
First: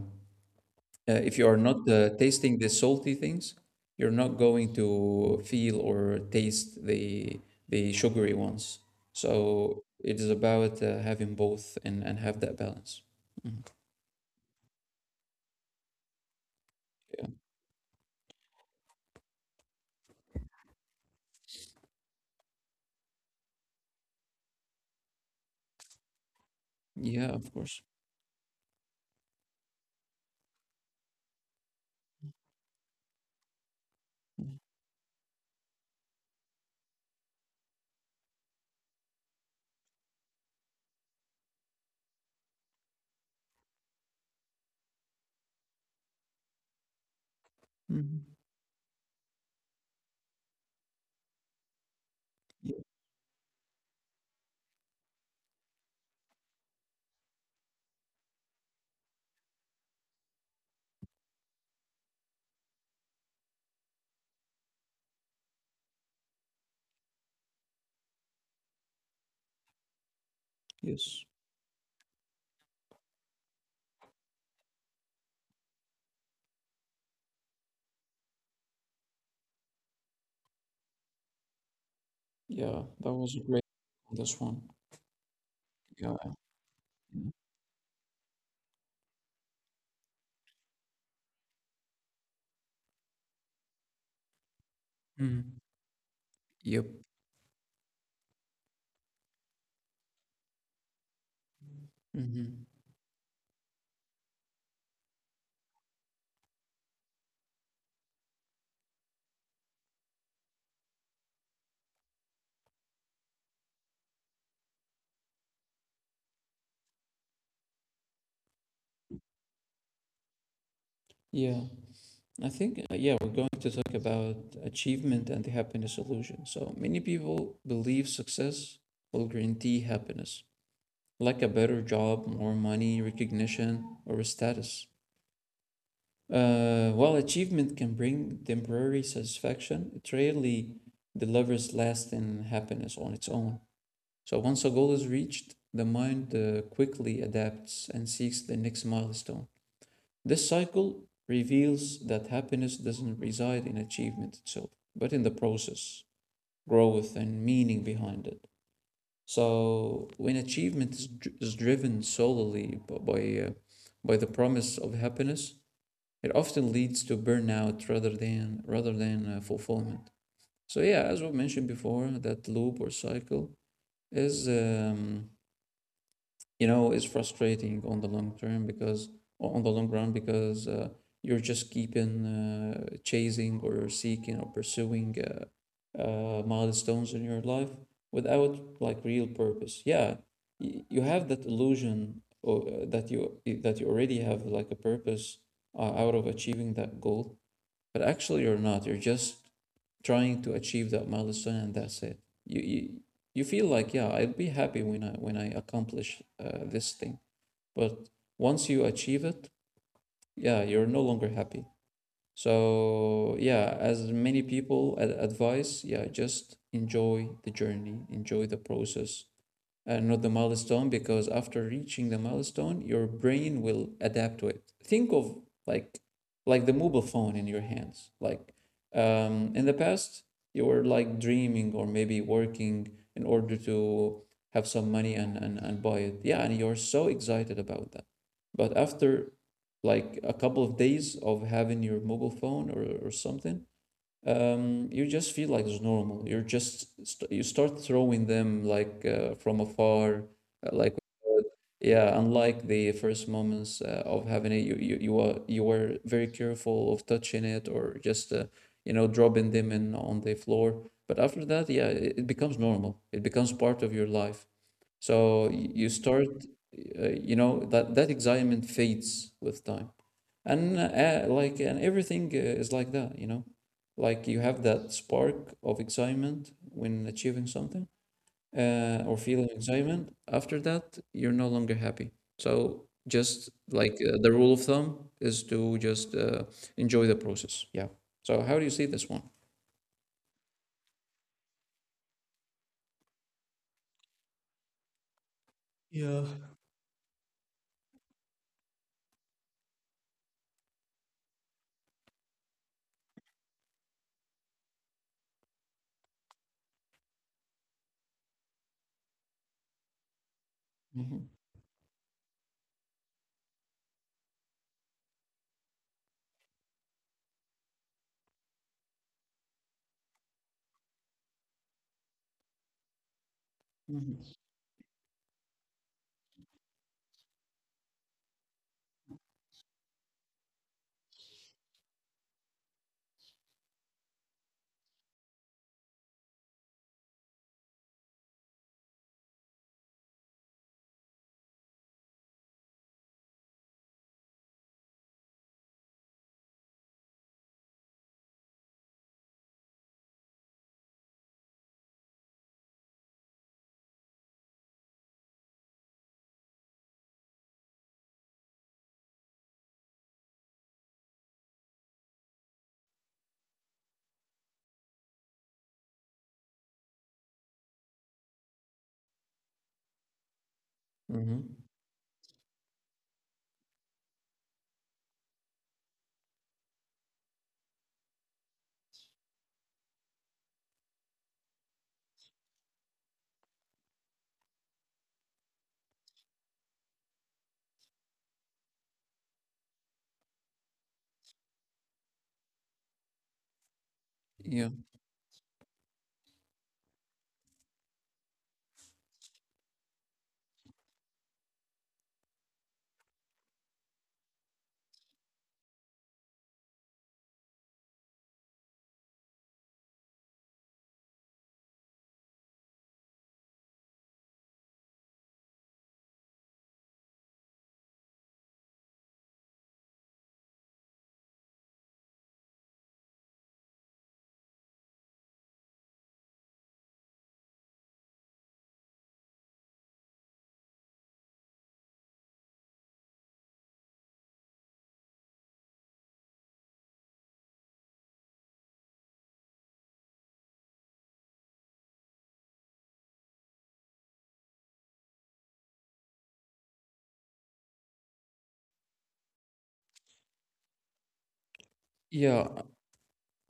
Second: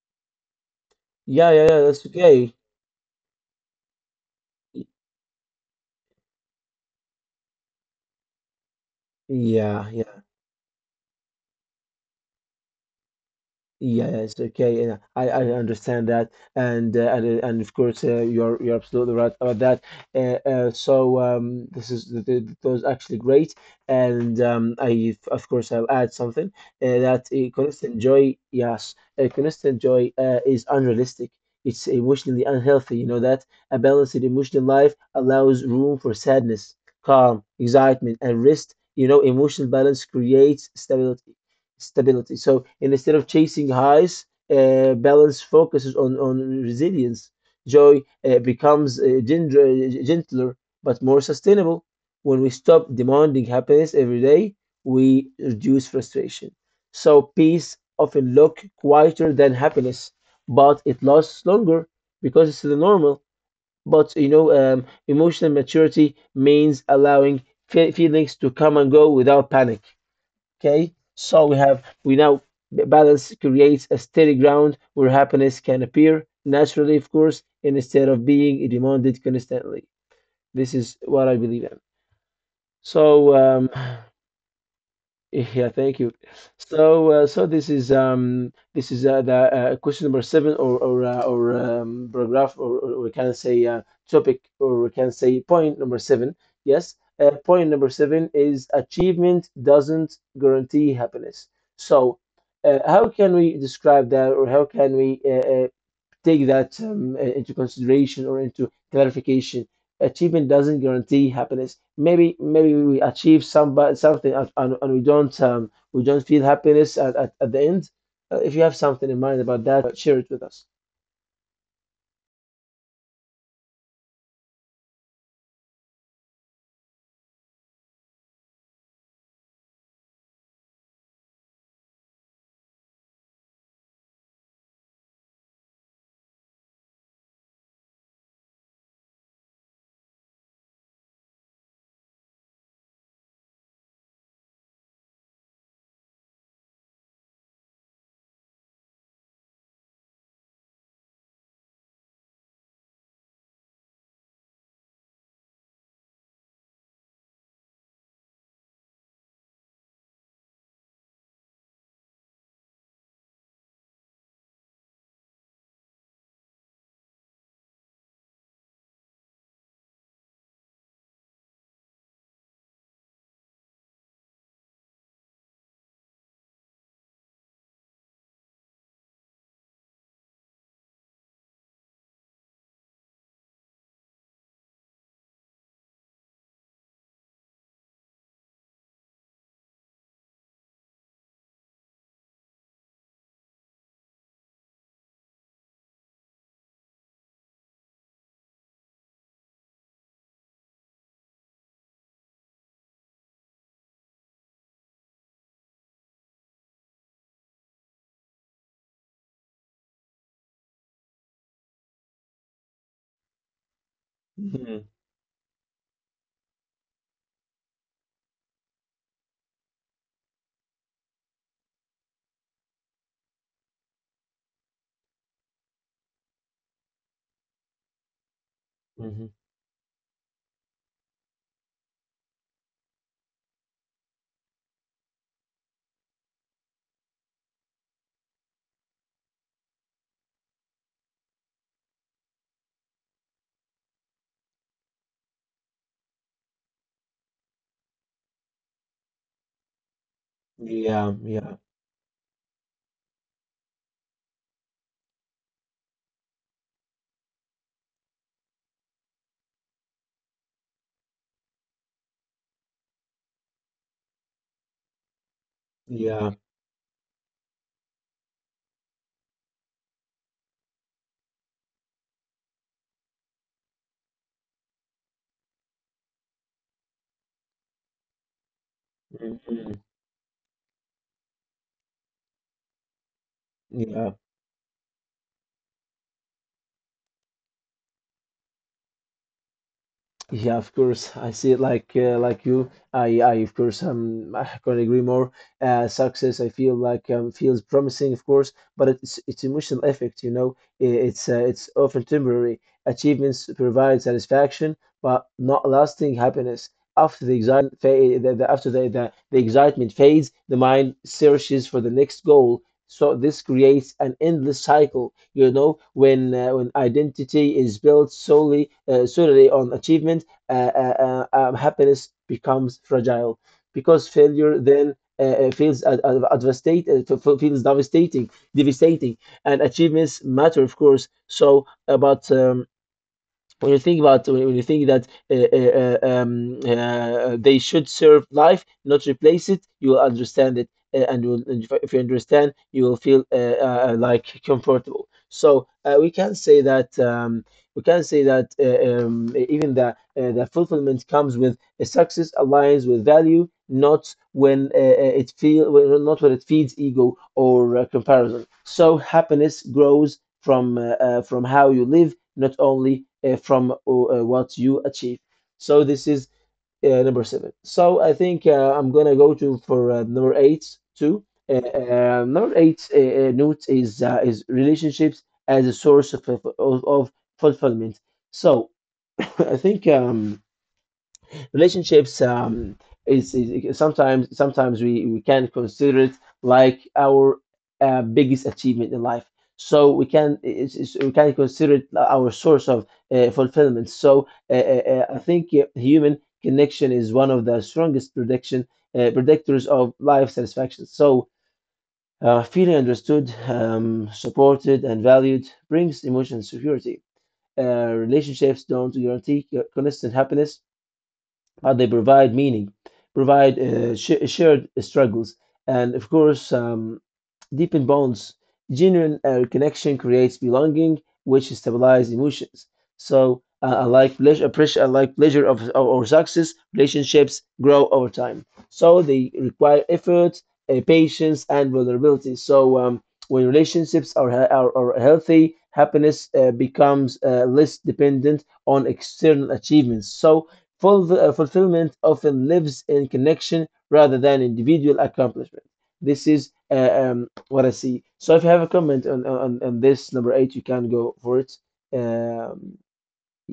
Speaker 2: uh, if you
Speaker 1: yeah,
Speaker 2: are
Speaker 1: yeah, yeah.
Speaker 2: not
Speaker 1: That's okay.
Speaker 2: tasting the salty things, you're not going
Speaker 1: Yeah,
Speaker 2: to feel or taste the sugary ones. So it
Speaker 1: yeah.
Speaker 2: is about having both and have that balance. Mhm.
Speaker 1: Yes, okay, yeah, I understand that, and
Speaker 2: Yeah,
Speaker 1: and of course you're absolutely right about that. This is th th that was actually great, and I of course I'll add something that
Speaker 2: yeah, of course.
Speaker 1: constant joy, yes, constant joy is unrealistic. It's emotionally unhealthy. You know that a balanced emotional life allows room for sadness, calm, excitement, and rest. You know, emotional balance creates stability. So and instead of chasing highs, balance focuses on resilience. Joy
Speaker 2: Hmm.
Speaker 1: becomes gentler but more sustainable. When we
Speaker 2: Yeah,
Speaker 1: stop demanding happiness every day, we reduce frustration. So peace often look quieter than happiness, but it lasts longer because it's the normal. But you know, emotional maturity means allowing feelings to come and go without panic. Okay,
Speaker 2: yes.
Speaker 1: so we have we now balance creates a steady ground where happiness can appear naturally, of course, instead of being demanded constantly. This is what I believe in.
Speaker 2: Yeah, that was
Speaker 1: So,
Speaker 2: a great
Speaker 1: um,
Speaker 2: this one.
Speaker 1: yeah, thank you.
Speaker 2: Yeah.
Speaker 1: So this is the question number seven, or paragraph, or we can say topic, or we can say
Speaker 2: Mhm.
Speaker 1: point number seven.
Speaker 2: Yep.
Speaker 1: Yes, point number seven is achievement doesn't guarantee happiness. So,
Speaker 2: Hmm.
Speaker 1: how can we describe that, or how can we take that into consideration or into clarification. Achievement doesn't guarantee happiness. Maybe we achieve some something and, and we don't feel happiness at the end. If you have something in mind about that, share it with us.
Speaker 2: Yeah. Yeah, we're going to talk about achievement and the happiness illusion. So, many people believe success will guarantee happiness, like a better job, more money, recognition, or a status. While achievement can bring temporary satisfaction, it rarely delivers lasting happiness on its own. So, once a goal is reached, the mind quickly adapts and seeks the next milestone. This cycle reveals that happiness doesn't reside in achievement itself, but in the process, growth, and meaning behind it. So, when achievement is driven solely by the promise of happiness, it often leads to burnout rather than fulfillment. So yeah, as we mentioned before, that loop or cycle is you know is frustrating on the long term because on the long run because you're just keeping chasing or seeking or pursuing milestones in your life without like real purpose. Yeah, you have that illusion or, that you already have like a purpose out of achieving that goal, but actually you're not you're just trying to achieve that milestone and that's it you you, you feel like yeah, I'll be happy when I accomplish this thing. But once you achieve it, yeah, you're no longer happy. So yeah, as many
Speaker 1: Mhm,
Speaker 2: people advise, yeah, just enjoy the journey, enjoy the process, not the milestone, because after reaching the milestone, your brain will adapt to it. Think of like like the mobile phone in your hands. Like
Speaker 1: mhm.
Speaker 2: in the past, you were like dreaming or maybe working in order to have some money and buy it. Yeah, and you're so excited about that. But after like a couple of days of having your mobile phone or something, you just feel like it's normal. You start throwing them like from afar, uh, like
Speaker 1: Yeah,
Speaker 2: uh,
Speaker 1: yeah,
Speaker 2: yeah. Unlike the first moments of having it, you were very careful of touching it or just you know dropping them in on the floor. But after that, yeah, it becomes normal. It becomes part of your life. So you
Speaker 1: yeah.
Speaker 2: start, you know, that excitement fades with time, and like and everything is like that, you know, like you have that spark of excitement when achieving something, or feeling
Speaker 1: Mhm.
Speaker 2: excitement. After that, you're no longer happy. So just like
Speaker 1: Yeah,
Speaker 2: the rule of thumb is to just enjoy the process. Yeah. So how do you see this one?
Speaker 1: yeah, of course. I see it like you. I of course, I can't agree more. Success, I feel like feels promising, of course, but it's emotional effect, you know. It's often temporary. Achievements provide satisfaction, but not lasting happiness. After the after the the excitement fades, the mind
Speaker 2: Hmm.
Speaker 1: searches for the next goal. So this creates an endless cycle, you know, when identity is built solely on achievement, happiness becomes fragile because
Speaker 2: Hmm.
Speaker 1: failure then feels ad- ad- advastate- f- f- feels devastating, and achievements matter, of course. So, but when you think that they should serve life, not replace it, you will understand it, and you will, and if you understand, you will feel like comfortable. So we can say that we can say that even the fulfillment comes with a success aligns with value, not when it feel not when it feeds ego or comparison. So happiness grows from how you live not only from what you achieve. So this is number seven. So I think I'm gonna go to for number eight too.
Speaker 2: Hmm.
Speaker 1: Number eight note is relationships as a source of of fulfillment. So [laughs] I think relationships is sometimes we can consider it like our biggest achievement in life so we can it's, we can consider it our source of fulfillment so
Speaker 2: Yeah.
Speaker 1: I think human connection is one of the strongest prediction predictors of life satisfaction so feeling understood supported and valued brings emotional security relationships don't guarantee constant happiness how they provide meaning, provide shared struggles, and of course, deepen bonds. Genuine connection creates belonging, which stabilizes emotions. So I like pleasure, pressure, I like pleasure of or success. Relationships grow over time, so they require effort, patience, and vulnerability. So when relationships are healthy, happiness becomes less dependent on external achievements. So fulfillment often lives in connection rather than individual accomplishment. This is what I see. So if you have a comment on this number eight, you can go for it.
Speaker 2: Yeah.
Speaker 1: Um,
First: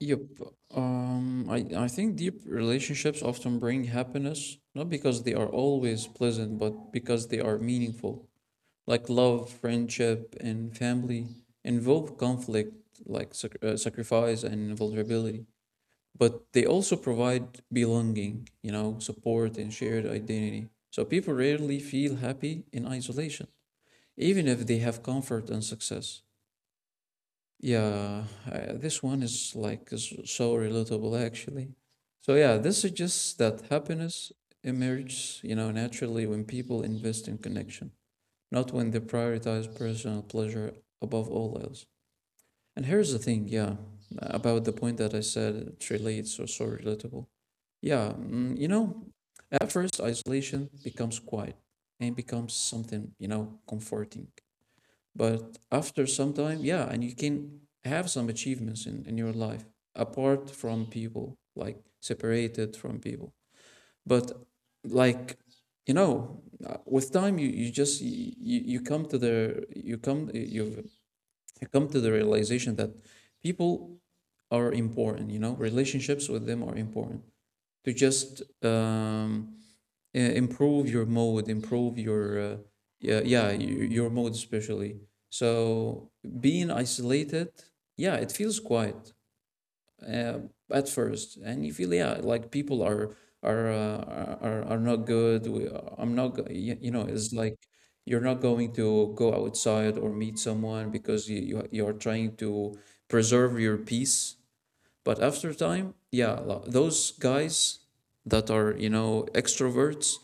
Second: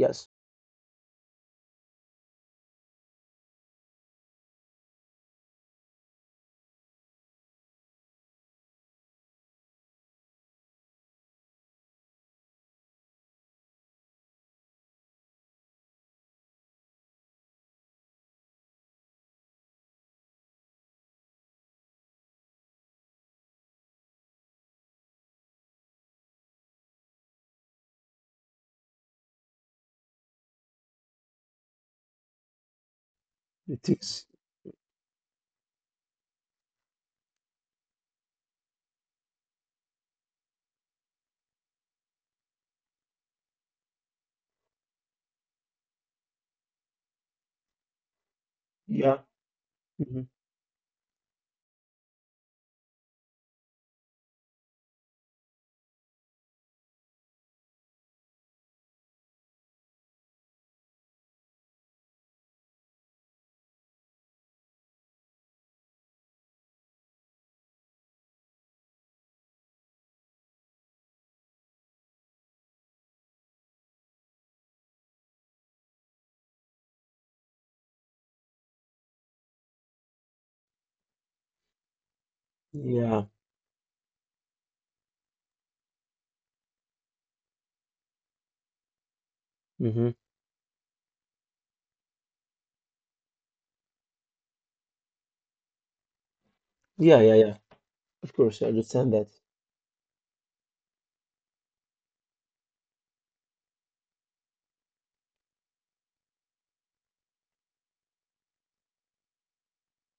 Speaker 2: Yep. I think deep relationships often bring happiness, not because they are always pleasant, but because they are meaningful. Like love, friendship, and family involve conflict, like sacrifice and vulnerability. But they also provide belonging, you know, support and shared identity. So people rarely feel happy in isolation, even if they have comfort and success. Yeah, I, this one is like is so relatable actually. So yeah, this suggests that
Speaker 1: it is.
Speaker 2: happiness emerges, you know, naturally when people invest in connection, not when they prioritize personal pleasure above all else. And here's the thing, yeah, about the point that I said it relates or so relatable. Yeah, mm, you know,
Speaker 1: Yeah.
Speaker 2: at first
Speaker 1: Hmm.
Speaker 2: isolation becomes quiet and becomes something, you know, comforting. But after some time, yeah, and you can have some achievements in your life apart from people, like separated from people. But like you know, with time, you just you, you come to the you come you you come to the realization that people are important. You know, relationships with them are important to just improve your mode, improve your yeah,
Speaker 1: Yeah.
Speaker 2: yeah, your mode especially. So being isolated, yeah, it feels quiet
Speaker 1: Hmm.
Speaker 2: uh, at first, and you feel yeah, like people are not good. We, I'm not, you know,
Speaker 1: Yeah.
Speaker 2: it's
Speaker 1: Yeah.
Speaker 2: like
Speaker 1: Yeah.
Speaker 2: you're
Speaker 1: Of
Speaker 2: not
Speaker 1: course,
Speaker 2: going
Speaker 1: I
Speaker 2: to
Speaker 1: understand that.
Speaker 2: go outside or meet someone because you're trying to preserve your peace. But after time, yeah, those guys that are you know extroverts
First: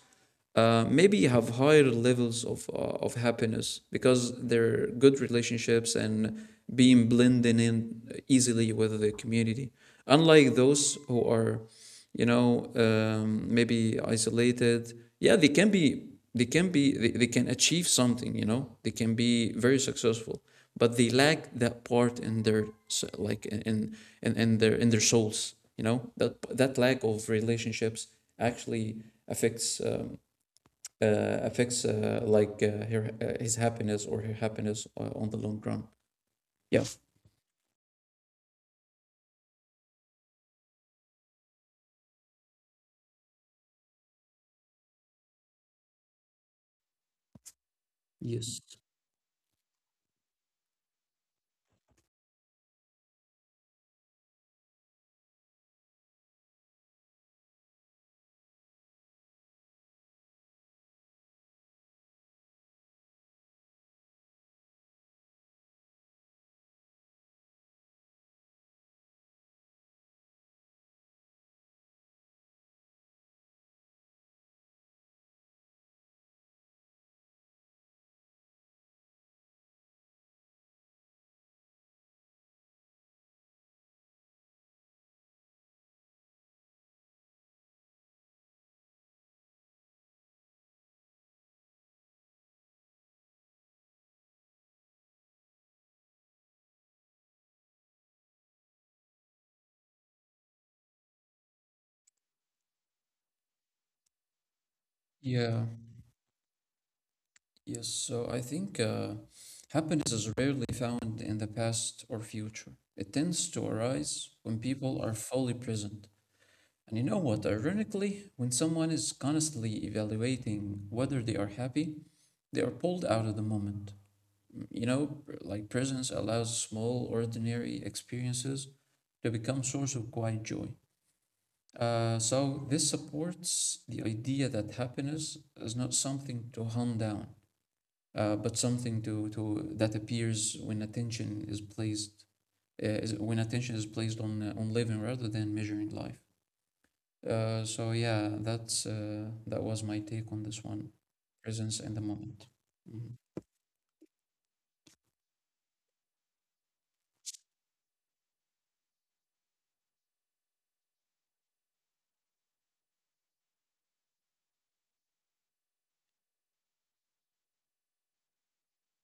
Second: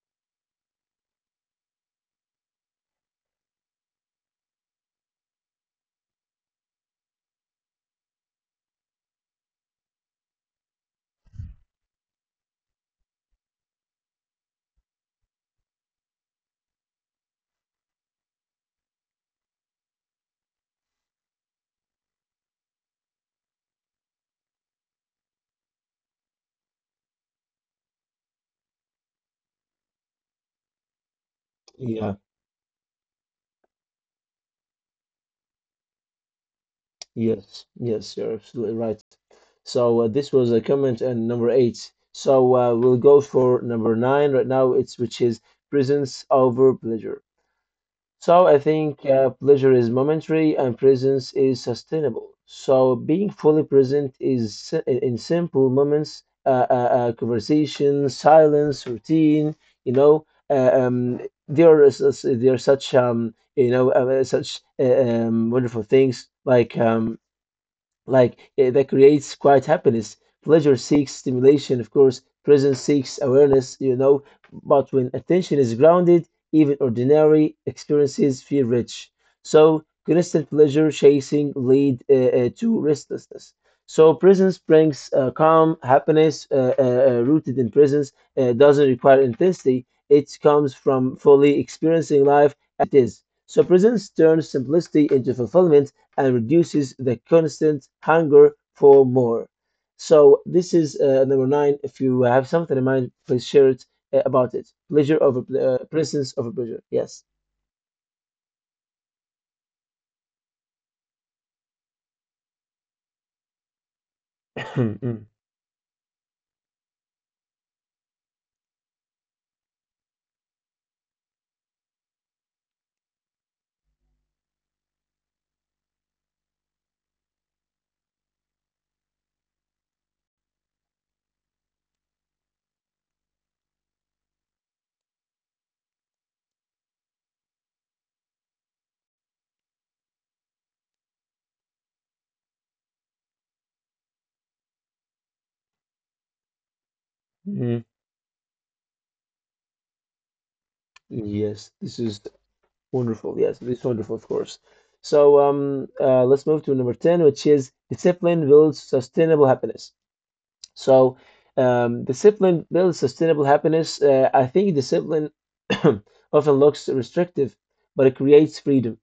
Speaker 2: maybe have higher levels of happiness because they're good relationships and being blending in easily with the community. Unlike those who are, you know, maybe isolated. Yeah, they can be. They can be. They can achieve something. You know, they can be very successful, but they lack that part in their s- like in their souls. You know that that lack of relationships actually affects affects
Speaker 1: Yeah.
Speaker 2: like her his happiness or her happiness on the long run. Yeah.
Speaker 1: Yes. Yes. You're absolutely right. So this was a comment on number eight. So we'll go for number nine right now. It's which is presence over pleasure. So I
Speaker 2: Yes.
Speaker 1: think pleasure is momentary and presence is sustainable. So being fully present is in simple moments, conversation, silence, routine. You know, there there are such you know such wonderful things like that creates quiet happiness. Pleasure seeks stimulation, of course. Presence seeks awareness, you know. But when attention is grounded, even ordinary experiences feel rich. So constant pleasure chasing lead to restlessness. So presence brings calm, happiness rooted in presence. Doesn't require intensity. It comes from fully experiencing life as it is. So presence turns simplicity into fulfillment and reduces the constant hunger for more. So this is number nine. If you have something in mind, please share it about it. Pleasure over
Speaker 2: Yeah.
Speaker 1: presence over pleasure. Yes.
Speaker 2: Yes. So I think happiness is rarely found in the past or future. It tends to arise when people are
Speaker 1: [clears throat]
Speaker 2: fully present. And you know what? Ironically, when someone is constantly evaluating whether they are happy, they are pulled out of the moment. You know, like presence allows small, ordinary experiences to become source of quiet joy. So this supports the idea that happiness is not something to hunt down, but something to that appears when attention is placed on living rather than measuring life.
Speaker 1: Mm, mm.
Speaker 2: So yeah, that's that was my take on this one,
Speaker 1: Yes,
Speaker 2: presence in
Speaker 1: this
Speaker 2: the
Speaker 1: is
Speaker 2: moment. Mhm.
Speaker 1: wonderful. Yes, this is wonderful, of course. Let's move to number 10, which is discipline builds sustainable happiness. So discipline builds sustainable happiness. I think discipline [coughs] [clears throat] often looks restrictive, but it creates freedom.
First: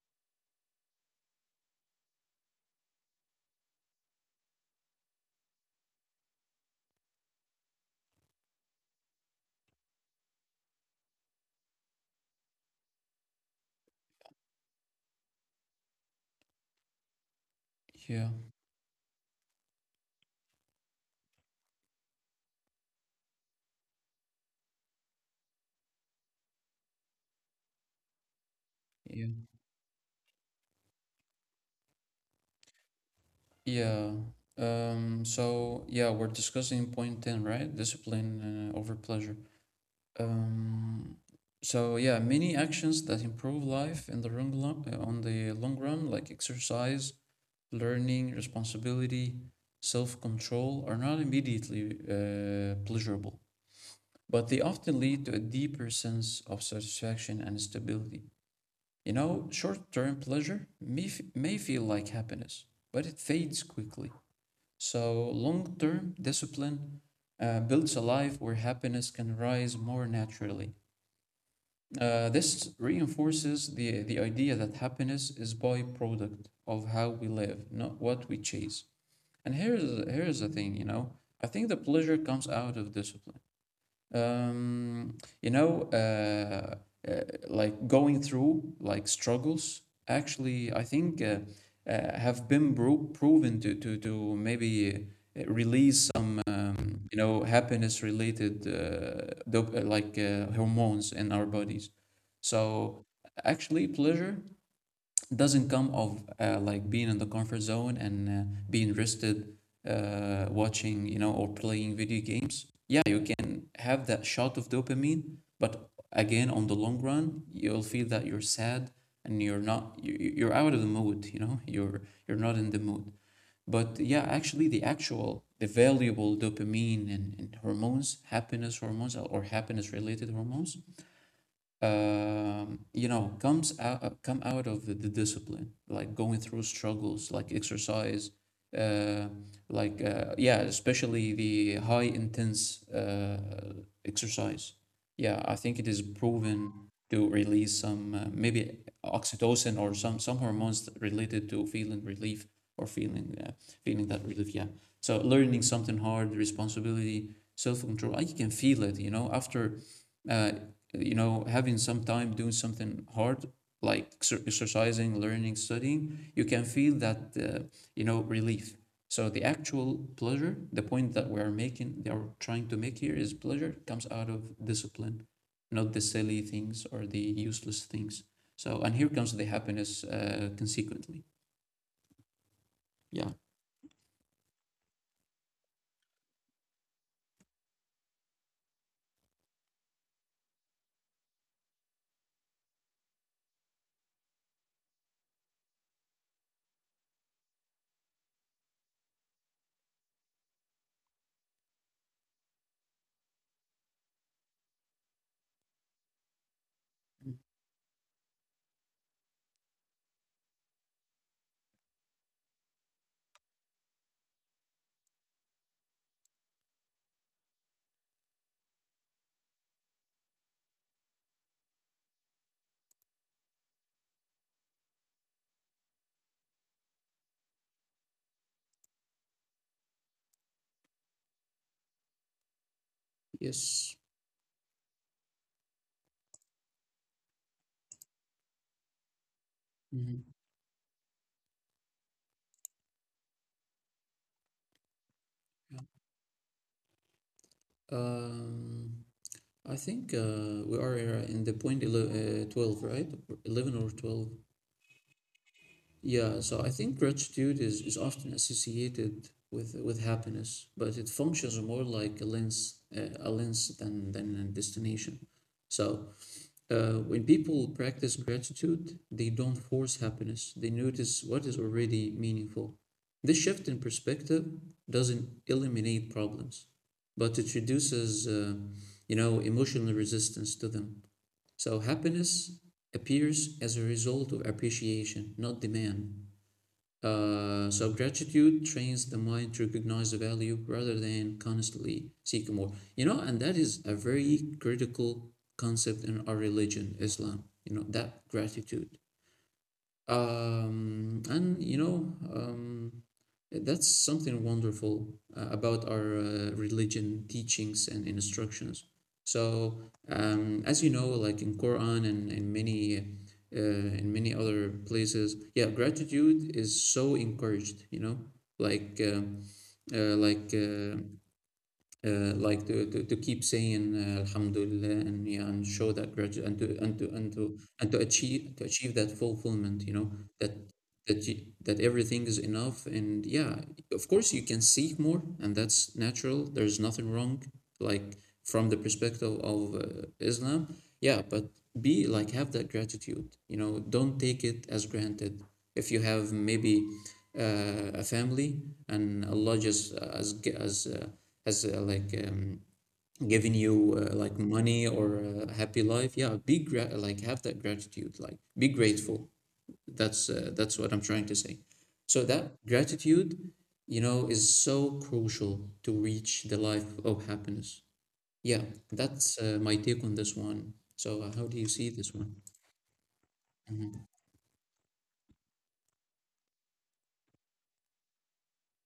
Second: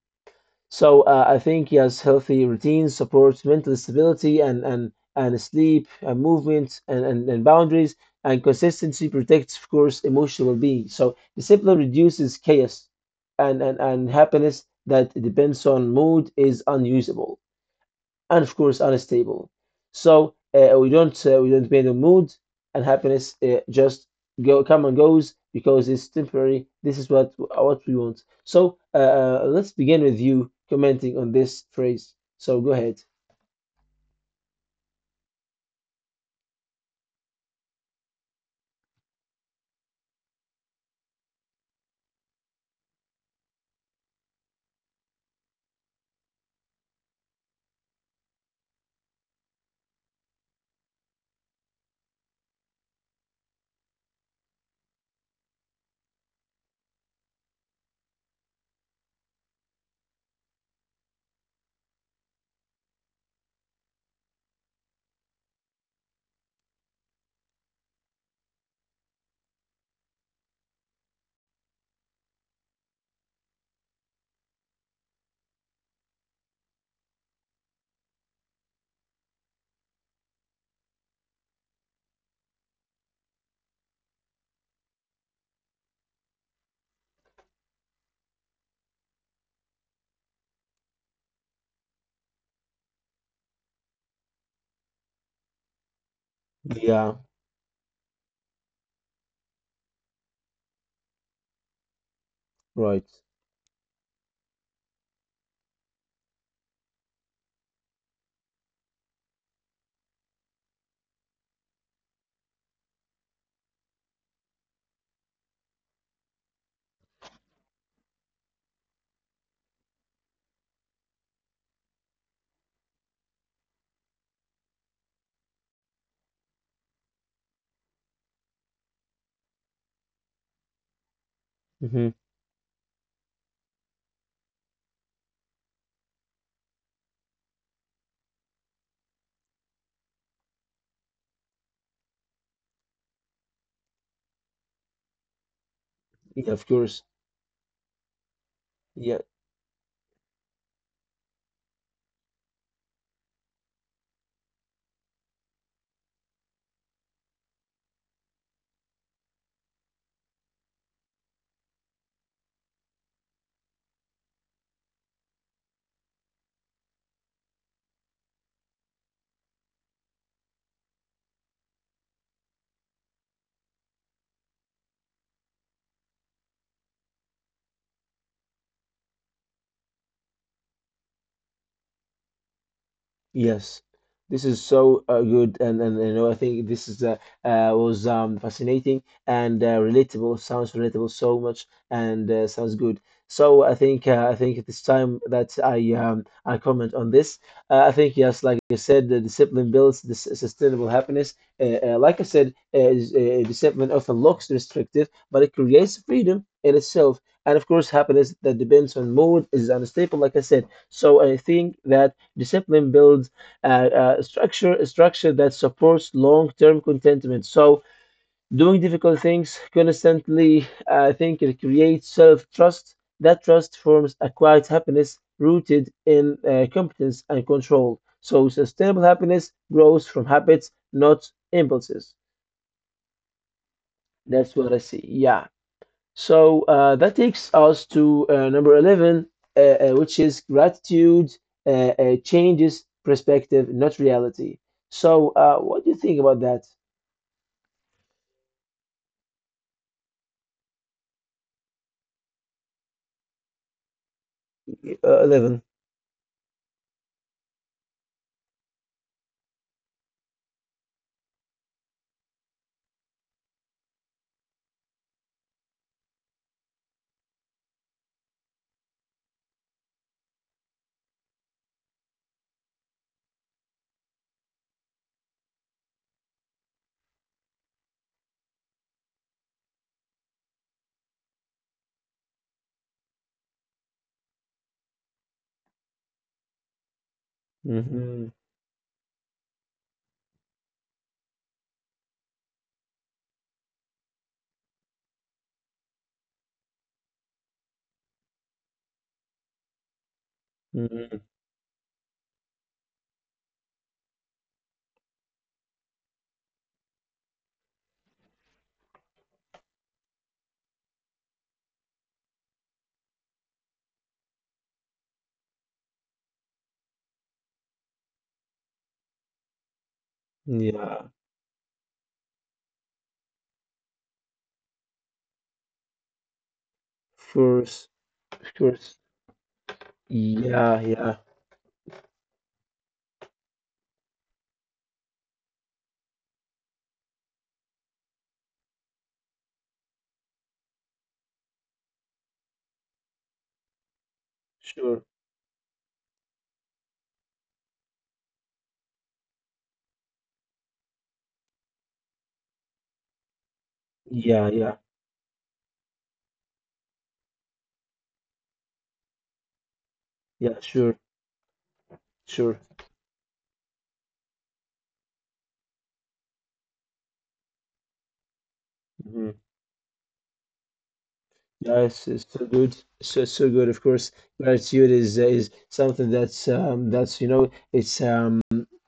Speaker 1: So I think yes, healthy routines support mental stability and sleep and movement and boundaries and consistency protects, of course, emotional well-being. So discipline reduces chaos and happiness that depends on mood is unusable
Speaker 2: Yeah,
Speaker 1: and of course unstable. So we don't bend the mood and happiness just go come and goes because it's temporary. This is what we want. So
Speaker 2: yeah,
Speaker 1: let's begin with you commenting on this phrase. So go ahead.
Speaker 2: yeah. So yeah, we're discussing point ten, right? Discipline over pleasure. Um, so yeah, many actions that improve life in the long, long on the long run, like exercise, learning, responsibility, self-control, are not immediately pleasurable, but they often lead to a deeper sense of satisfaction and stability. You know, short-term pleasure may feel like happiness, but it fades quickly. So long-term discipline builds a life where happiness can rise more naturally. This reinforces the idea that happiness is byproduct of how we live, not what we chase. And here's the thing, you know. I think the pleasure comes out of discipline um, you know, uh, uh, like going through like struggles actually, I think have been proven to maybe release some you
Speaker 1: Yeah,
Speaker 2: know happiness related hormones in our bodies. So
Speaker 1: right.
Speaker 2: actually, pleasure doesn't come of like being in the comfort zone and being rested watching you know or playing video games, yeah, you can have that shot of dopamine, but again on the long run you'll feel that you're sad and you're not you- you- you're out of the mood, you know [laughs] you're not in the mood. But yeah, actually the actual the valuable dopamine and hormones, happiness hormones or happiness related hormones,
Speaker 1: Hmm.
Speaker 2: you know, come out of the discipline, like going through struggles, like exercise, uh, yeah, especially the high intense exercise. Yeah, I think it is
Speaker 1: Yeah, of
Speaker 2: proven
Speaker 1: course.
Speaker 2: to release some maybe
Speaker 1: Yeah.
Speaker 2: oxytocin or some hormones related to feeling relief or feeling feeling that relief. Yeah, so learning something hard, responsibility, self control. I can feel it, you know, after uh, you know, having some time doing something hard, like exercising, learning, studying, you can feel that, you know, relief. So the actual pleasure, the point that we are making, they are trying to make here is pleasure comes out of discipline, not the silly things or the useless things. So, and here comes the happiness consequently. Yeah.
Speaker 1: Yes, this is so good, and you know I think this is was fascinating and relatable. Sounds relatable so much, and sounds good. So I think it is time that I comment on this. I think yes, like I said, the discipline builds this sustainable happiness. Like I said, is, discipline often looks restrictive, but it creates freedom in itself. And of course, happiness that depends on mood is unstable, like I said. So I think that discipline builds structure, a structure that supports long-term contentment. So, doing difficult things constantly, I think it creates self-trust. That trust forms a quiet happiness rooted in competence and control. So, sustainable happiness grows from habits, not impulses.
Speaker 2: Yes.
Speaker 1: That's what I see. Yeah. So that takes us to number 11, which
Speaker 2: Mhm.
Speaker 1: is gratitude changes perspective, not reality. So, what
Speaker 2: Yeah.
Speaker 1: do you think about that?
Speaker 2: Um, I think we are in the point 12, right? 11 or 12.
Speaker 1: 11.
Speaker 2: Yeah, so I think gratitude is often associated with happiness, but it functions more like a lens than a destination. So when people practice gratitude, they don't force happiness. They notice what is already meaningful. This shift in perspective doesn't eliminate problems, but it reduces, you know, emotional resistance to them. So happiness appears as a result of appreciation, not demand. So
Speaker 1: Hmm.
Speaker 2: gratitude trains the mind to recognize the value rather than constantly seek more. You know, and that is a very critical concept in our religion, Islam. You know, that gratitude. And you know, eh, that's something wonderful about our religion teachings and instructions. So, as you know, like in Quran and uh, in many other places, yeah, gratitude is so encouraged. Like uh, uh, like
Speaker 1: Yeah,
Speaker 2: uh,
Speaker 1: of
Speaker 2: like to, to keep saying Alhamdulillah and yeah, and show that gratitude and to
Speaker 1: course, of
Speaker 2: achieve
Speaker 1: course.
Speaker 2: that fulfillment. You know that
Speaker 1: Yeah, yeah,
Speaker 2: you, that everything is enough, and yeah, of course you can seek more, and that's natural. There's nothing wrong, like from the perspective of Islam, yeah, but be like, have that gratitude. You know, don't take it as
Speaker 1: sure.
Speaker 2: granted. If you have maybe a family, and Allah just as like giving you like
Speaker 1: Yeah, yeah,
Speaker 2: money or a happy life, yeah, be like have that gratitude, like be grateful.
Speaker 1: yeah,
Speaker 2: That's what
Speaker 1: sure,
Speaker 2: I'm trying to say. So that
Speaker 1: sure.
Speaker 2: gratitude, you know, is so crucial to reach the life of happiness. Yeah, that's
Speaker 1: Mhm.
Speaker 2: uh, my take on this one. So how do you see
Speaker 1: Yes,
Speaker 2: this
Speaker 1: it's
Speaker 2: one?
Speaker 1: so good, so so good. Of
Speaker 2: Mhm.
Speaker 1: course, gratitude is something that's you know it's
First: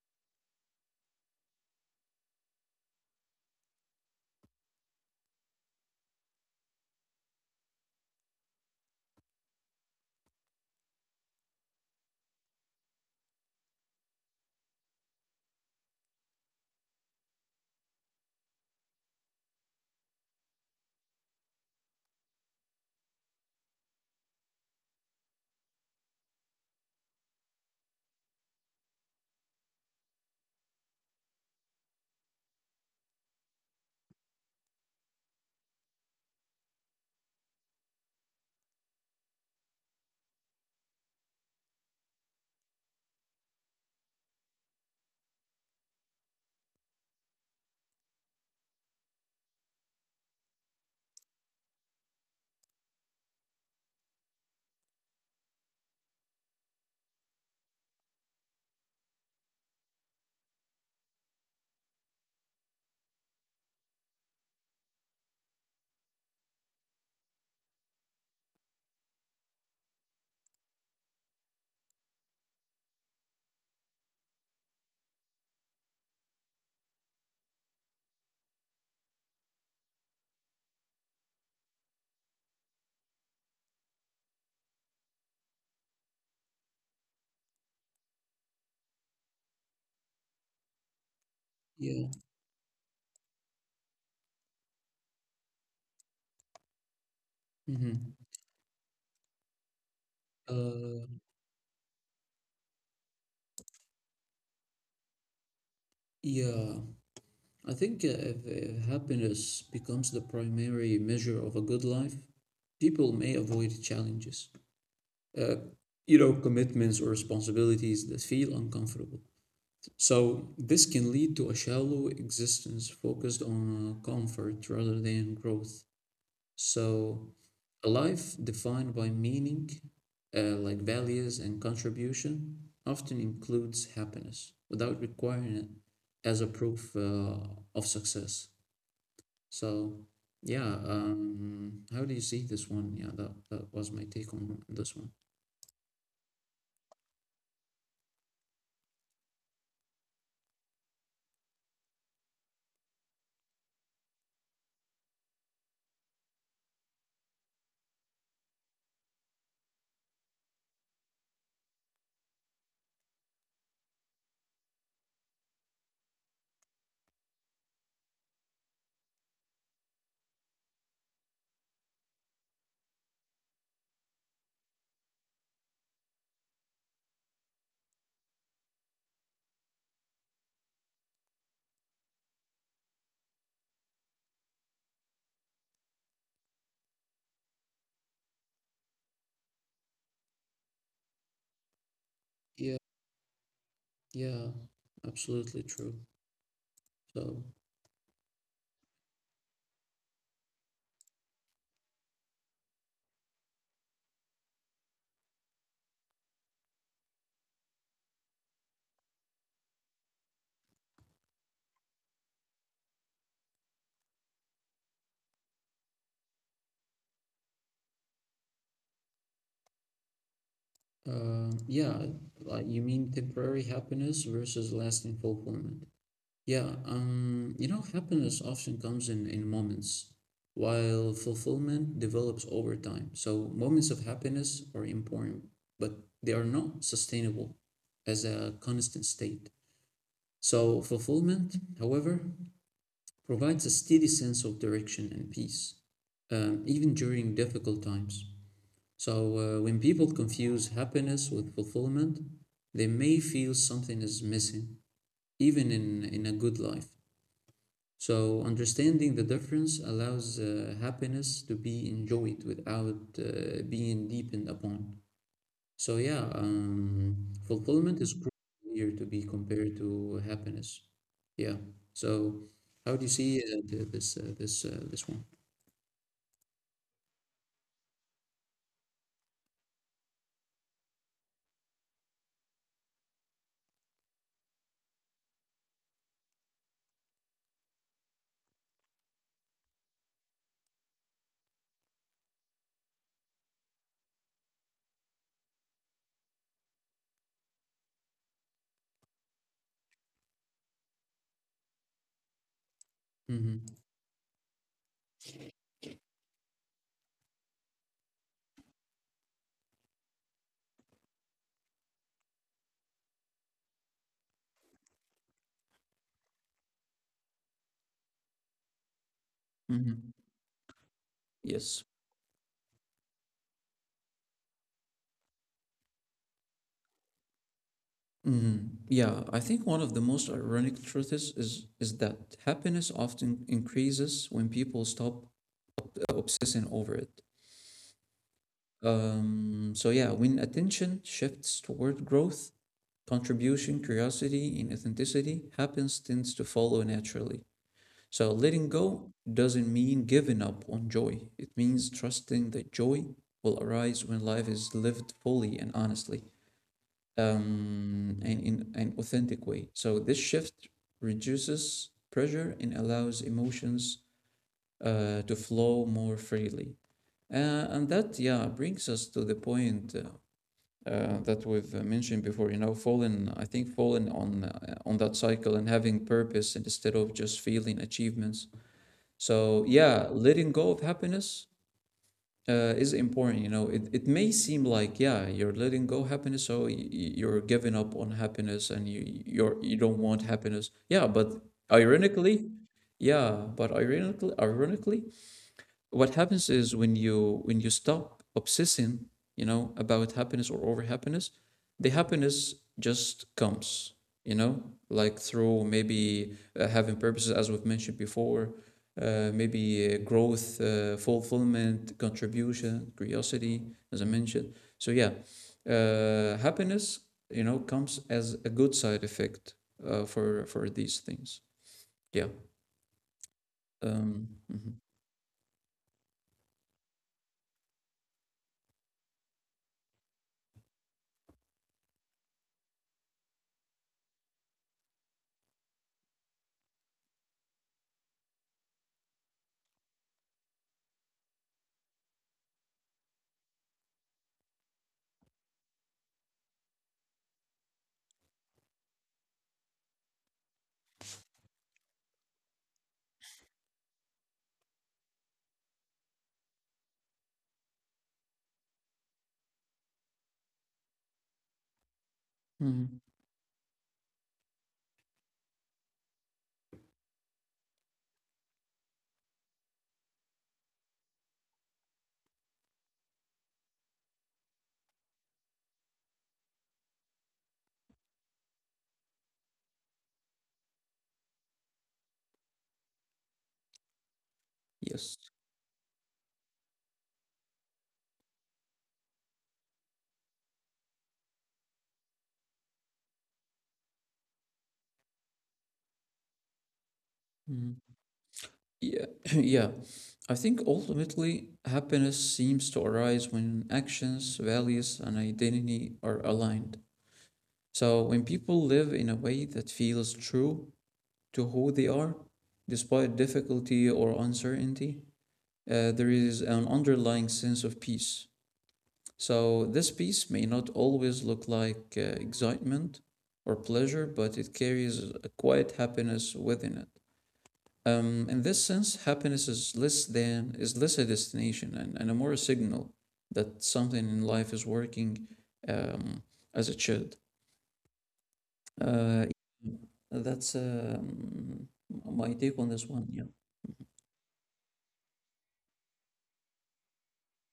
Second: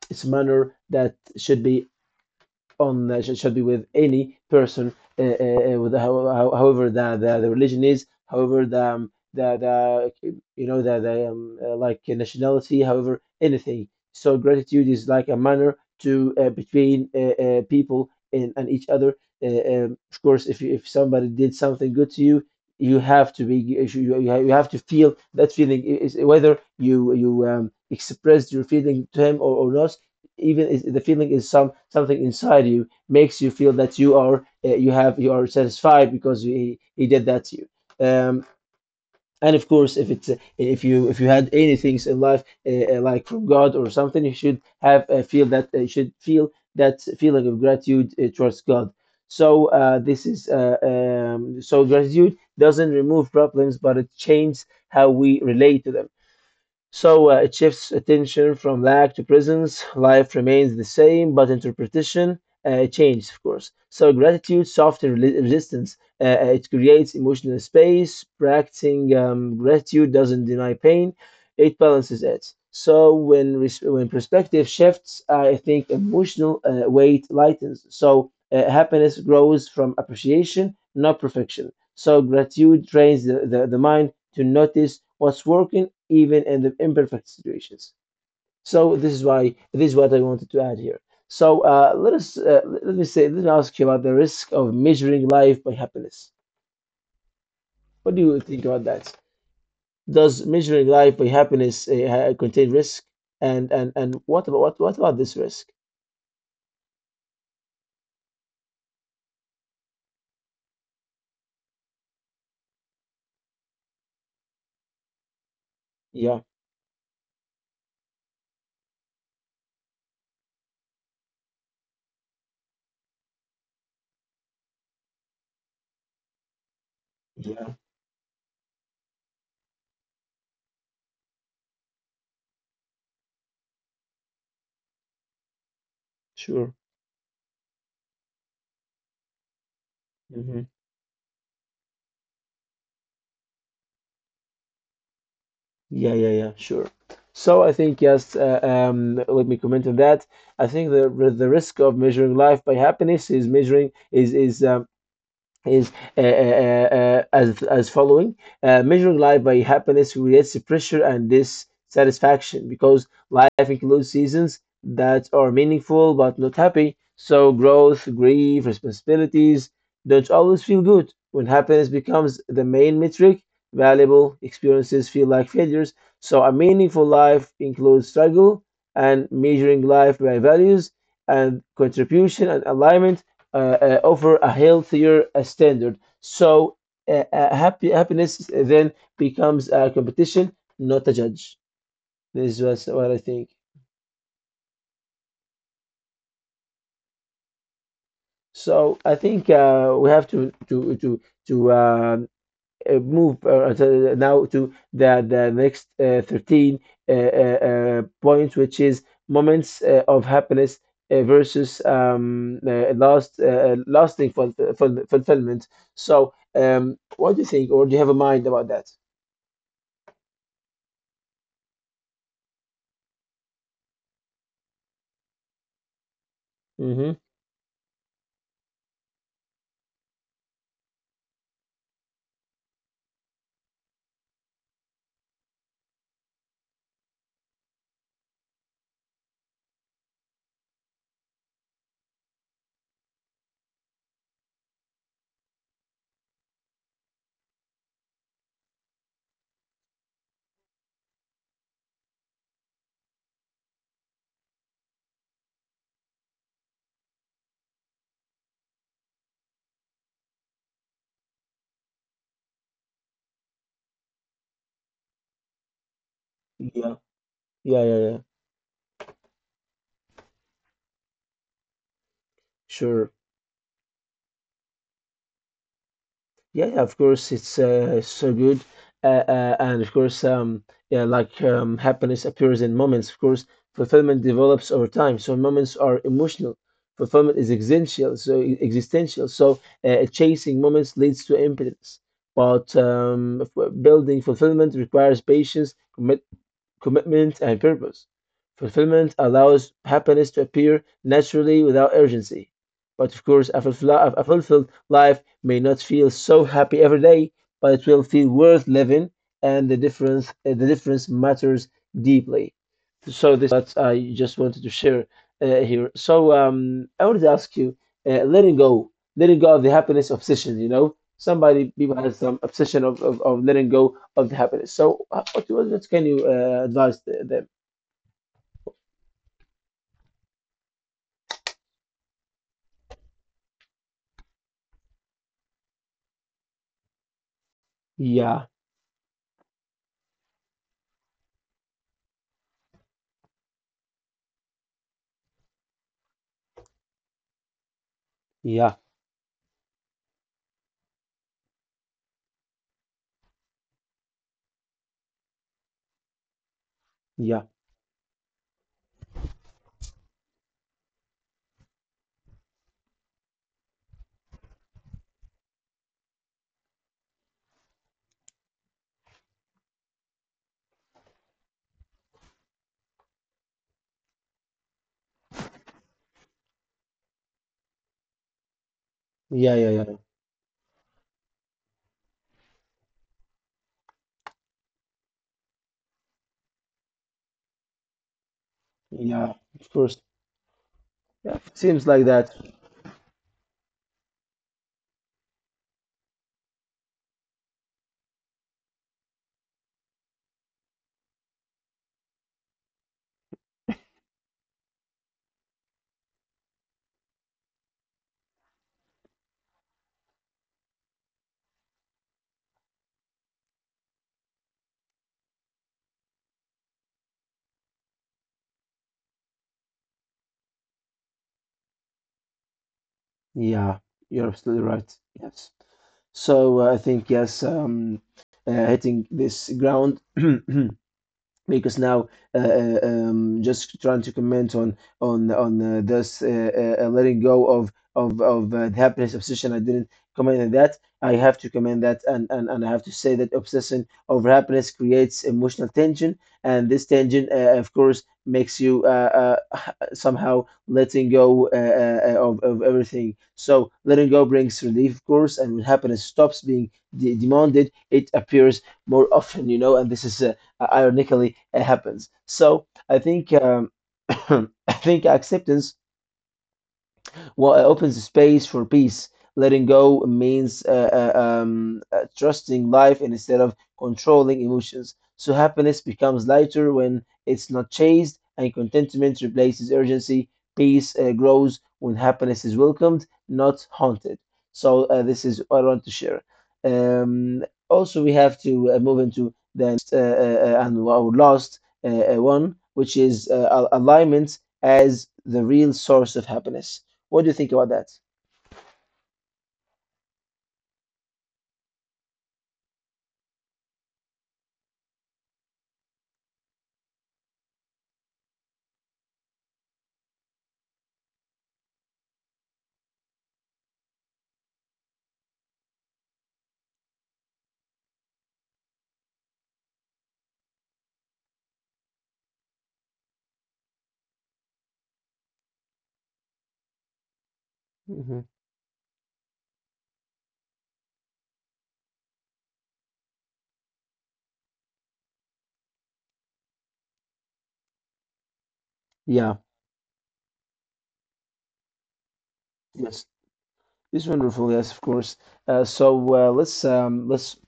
Speaker 1: it's a manner that should be on should be with any person, with however the religion is, however the you know the like nationality, however anything. So gratitude is like a manner to between people and each other. Of course, if you, if somebody did something good to you, you have to be you you have to feel that feeling is whether you expressed your feeling to him or not even is, the feeling is some something inside you makes you feel that you are you have you are satisfied because he did that to you and of course if it's if you had any things in life like from god or something you should have feel that you should feel that feeling of gratitude towards god. So this is so gratitude doesn't remove problems but it changes how we relate to them. So it shifts attention from lack to presence. Life remains the same, but interpretation changes, of course. So gratitude softens resistance. It creates emotional space. Practicing gratitude doesn't deny pain; it balances it. So when when perspective shifts, I think emotional weight lightens. So happiness grows from appreciation, not perfection. So gratitude trains the mind to notice what's working even in the imperfect situations. So this is why this is what I wanted to add here. So
Speaker 2: Yeah.
Speaker 1: let us let me say let me ask you about the risk of measuring life by happiness.
Speaker 2: Hmm.
Speaker 1: What do you think about that? Does measuring
Speaker 2: Uh,
Speaker 1: life by happiness contain risk? And what about this risk?
Speaker 2: yeah, I think if happiness becomes the primary measure of a good life, people may avoid challenges, uh,
Speaker 1: Yeah,
Speaker 2: commitments or responsibilities that feel uncomfortable. So this can lead to a shallow existence focused on comfort rather than growth. So
Speaker 1: yeah,
Speaker 2: a life defined by meaning, like values and contribution, often includes happiness without requiring it as a
Speaker 1: sure.
Speaker 2: proof of success. So,
Speaker 1: Mhm.
Speaker 2: yeah, how do you see this one? Yeah, that was my take on this one.
Speaker 1: Yeah, yeah, yeah, sure. So I think yes. Let me comment on that. I think the risk of measuring life by happiness is measuring is as following. Measuring life by happiness creates pressure and dissatisfaction, because life includes seasons that are meaningful but not happy. So growth, grief, responsibilities don't always feel good. When happiness becomes the main metric, valuable experiences feel like failures. So a meaningful life includes struggle, and measuring life by values and contribution and alignment offer a healthier standard. So happy happiness then becomes a competition, not a judge. This
Speaker 2: Yeah,
Speaker 1: was what I think.
Speaker 2: yeah, absolutely true. So,
Speaker 1: So I think we have to to um move so now to the next 13 points, which is moments of happiness versus lasting fulfillment. So, what do you think, or do you have a mind about that?
Speaker 2: Yeah, like you mean temporary happiness versus lasting fulfillment. Yeah,
Speaker 1: Mm-hmm.
Speaker 2: you know, happiness often comes in moments, while fulfillment develops over time. So moments of happiness are important, but they are not sustainable as a constant state. So fulfillment, however, provides a steady sense of direction and peace, even during difficult times. So when people confuse happiness with fulfillment, they may feel something is missing, even in a good life. So understanding the difference allows happiness to be enjoyed without being deepened upon. So yeah,
Speaker 1: Yeah, yeah, yeah,
Speaker 2: fulfillment is
Speaker 1: yeah.
Speaker 2: here to be compared to happiness. Yeah. So how do you
Speaker 1: Sure.
Speaker 2: see this one?
Speaker 1: Yeah, yeah, of course, it's so good. And of course, yeah, like happiness appears in moments. Of course, fulfillment develops over time. So moments are emotional. Fulfillment is existential. So existential. So chasing moments leads to impotence. But building fulfillment requires patience, commitment, commitment, and purpose. Fulfillment allows happiness to appear naturally without urgency. But of course,
Speaker 2: Mm-hmm.
Speaker 1: a fulfilled life may not feel so happy every day, but it will feel worth living, and the difference matters deeply. So this is what I just wanted to share uh, here. So I wanted to ask you, letting go of the
Speaker 2: Mm-hmm.
Speaker 1: happiness obsession. You know, somebody
Speaker 2: Yes.
Speaker 1: people has some obsession of letting go of the happiness. So, what can you advise them?
Speaker 2: Mhm. Yeah, I think one of the most ironic truths is that happiness often increases when people stop obsessing over it.
Speaker 1: Yeah,
Speaker 2: So yeah, when attention shifts toward growth, contribution, curiosity, and authenticity, happiness tends to follow naturally. So letting
Speaker 1: yeah,
Speaker 2: go doesn't mean giving up on joy. It means trusting that joy will arise when life is lived fully and honestly,
Speaker 1: yeah,
Speaker 2: and in an authentic way. So this shift reduces pressure and allows emotions to flow more freely. Uh, and that, yeah, brings us to the point that we've mentioned before. You know, falling, I think, falling on that cycle and having purpose instead of just feeling achievements.
Speaker 1: yeah,
Speaker 2: So,
Speaker 1: yeah, yeah,
Speaker 2: yeah, letting go of happiness is important. You know, it may seem like, yeah, you're letting go happiness, so you're giving up on happiness, and
Speaker 1: yeah. Of
Speaker 2: you
Speaker 1: course,
Speaker 2: don't want happiness. Yeah, but
Speaker 1: yeah. Seems like that.
Speaker 2: ironically, yeah, but ironically, what happens is when you stop obsessing, you know, about happiness or over happiness, the happiness just comes, you know, like through maybe having purposes as we've mentioned before, maybe growth, fulfillment, contribution, curiosity, as I mentioned. So yeah, happiness, you know, comes as a good side effect for these things, yeah,
Speaker 1: Yeah,
Speaker 2: um.
Speaker 1: you're absolutely
Speaker 2: Mhm.
Speaker 1: right. Yes. So I think yes, hitting this ground. [clears throat] Because now just trying to comment on this letting go of the happiness obsession. I didn't comment on that. I have to comment that, and I have to say that obsession over happiness creates emotional tension, and this tension of course makes you [laughs] [sighs] somehow letting go of everything. So letting go brings relief, of course, and when happiness stops being demanded, it appears more often, you know, and this is ironically it happens. So I
Speaker 2: Mhm.
Speaker 1: think [coughs] [clears throat] I think acceptance, well, it opens the space for peace. Letting go means trusting life instead of controlling emotions. So happiness becomes lighter when it's not chased, and contentment replaces urgency. Peace grows when happiness is welcomed, not haunted. So
Speaker 2: Yes.
Speaker 1: this is what I want to share. Um, Also, we have to move into the next and our last one, which is alignment as the real source of happiness. What do you think about
Speaker 2: Mhm.
Speaker 1: that?
Speaker 2: Yeah, [laughs] [clears throat] yeah. I think ultimately happiness seems to arise when actions, values, and identity are aligned. So when people live in a way that feels true to who they are, despite difficulty or uncertainty, there is an underlying sense of peace. So this peace may not always look like excitement or pleasure, but it carries a quiet happiness within it.
Speaker 1: Hmm.
Speaker 2: In this sense, happiness is less than is less a destination and a more a signal that something in life is working um, as it should. Uh,
Speaker 1: Yeah,
Speaker 2: that's my take on this one.
Speaker 1: yes,
Speaker 2: Yeah.
Speaker 1: it's wonderful. Yes, of course. So let's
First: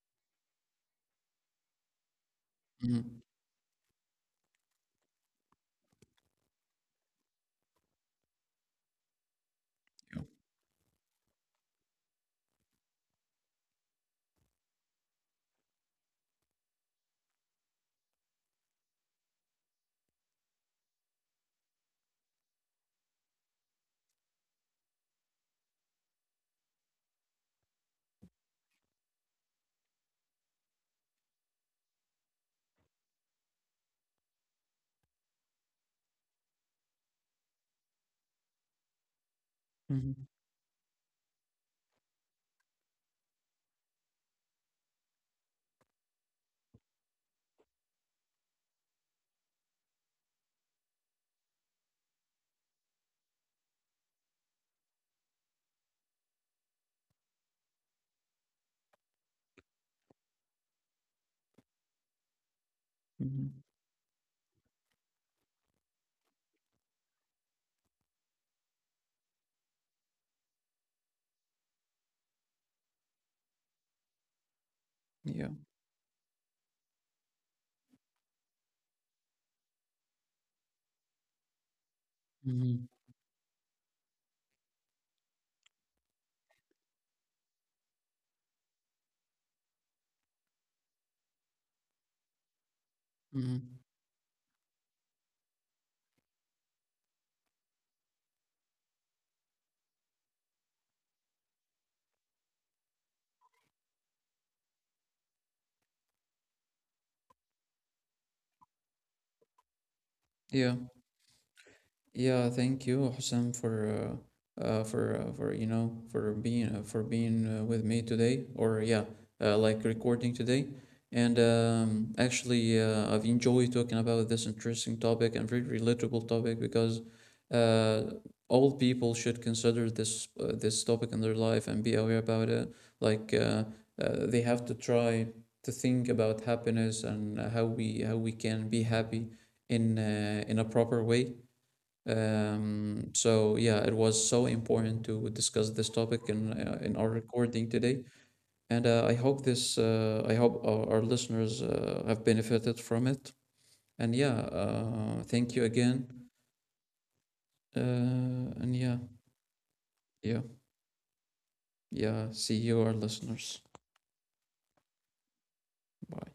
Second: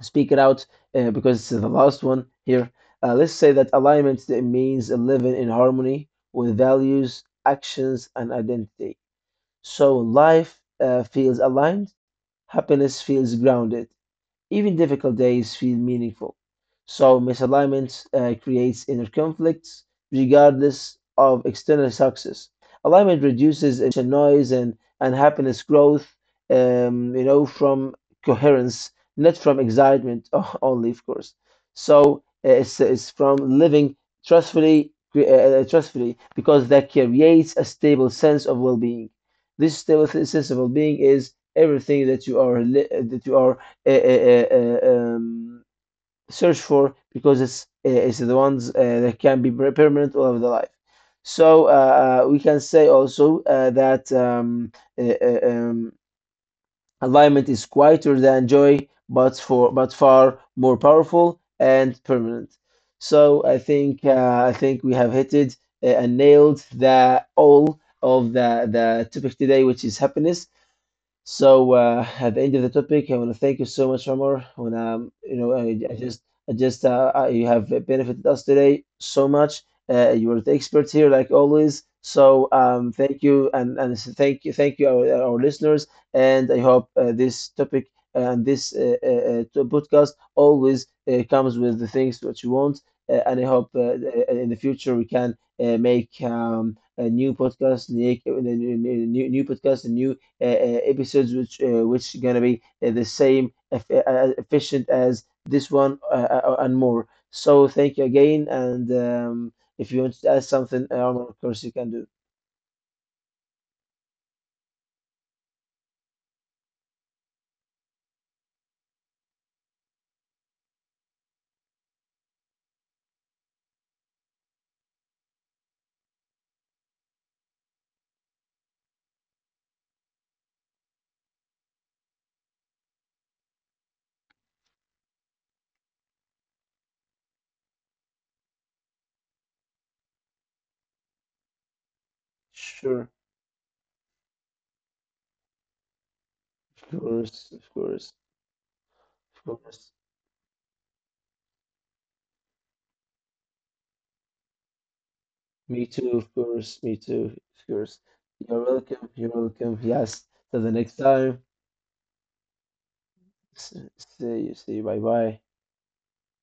Speaker 1: speak it out because it's the last one here.
Speaker 2: Mhm.
Speaker 1: Let's say that alignment, that means living in harmony with values, actions, and identity. So
Speaker 2: Yeah.
Speaker 1: life feels aligned, happiness feels grounded. Even difficult days feel meaningful. So misalignment creates inner conflicts regardless of external success. Alignment reduces emotional noise and happiness growth, you know, from coherence, not from excitement [laughs] only, of course. So it's from living trustfully, trustfully, because that creates a stable sense of well-being. This stable
Speaker 2: Hmm.
Speaker 1: sense of well-being is everything that you are that you are uh, uh, uh, uh, um, search for, because it's the ones that can be permanent all of the life. So we can say also that uh, uh, um, alignment is quieter than joy, but for but far more powerful and permanent. So
Speaker 2: Hmm.
Speaker 1: I think we have hit it and nailed the all of the topic today, which is happiness. So at the end of the topic, I want to thank you so much, Omar. When you know,
Speaker 2: Yeah.
Speaker 1: I just, I just, I, you have benefited us today so much. You are the expert here, like always. So
Speaker 2: Hmm.
Speaker 1: thank you, and thank you, our listeners. And I hope this topic and this podcast always comes with the things that you want. And I hope
Speaker 2: Hmm.
Speaker 1: in the future we can make a new podcast, new, new, new podcast, a new episodes, which gonna be the same efficient as this one and more. So thank you again, and if you want to add
Speaker 2: Yeah.
Speaker 1: something, of course you can do.
Speaker 2: Yeah, thank you, Hussein, for for, you know, for being with me today, or yeah, like recording today. And actually, I've enjoyed talking about this interesting topic and very relatable topic, because uh, all people should consider this this topic in their life and be aware about it. Like they have to try to think about happiness and how we can be happy in a proper way.
Speaker 1: Sure,
Speaker 2: Um, so yeah, it was so important to discuss this topic
Speaker 1: of
Speaker 2: in our
Speaker 1: course, of
Speaker 2: recording today,
Speaker 1: course,
Speaker 2: and I hope
Speaker 1: of
Speaker 2: this,
Speaker 1: course.
Speaker 2: I hope our listeners have benefited from it. And yeah, thank you
Speaker 1: Me too,
Speaker 2: again.
Speaker 1: of course, me too, of course.
Speaker 2: Uh,
Speaker 1: You're
Speaker 2: and yeah,
Speaker 1: welcome. You're welcome. Yes.
Speaker 2: yeah,
Speaker 1: Till the next time.
Speaker 2: yeah. See you, our listeners.
Speaker 1: S- See you. See you. Bye bye.
Speaker 2: Bye.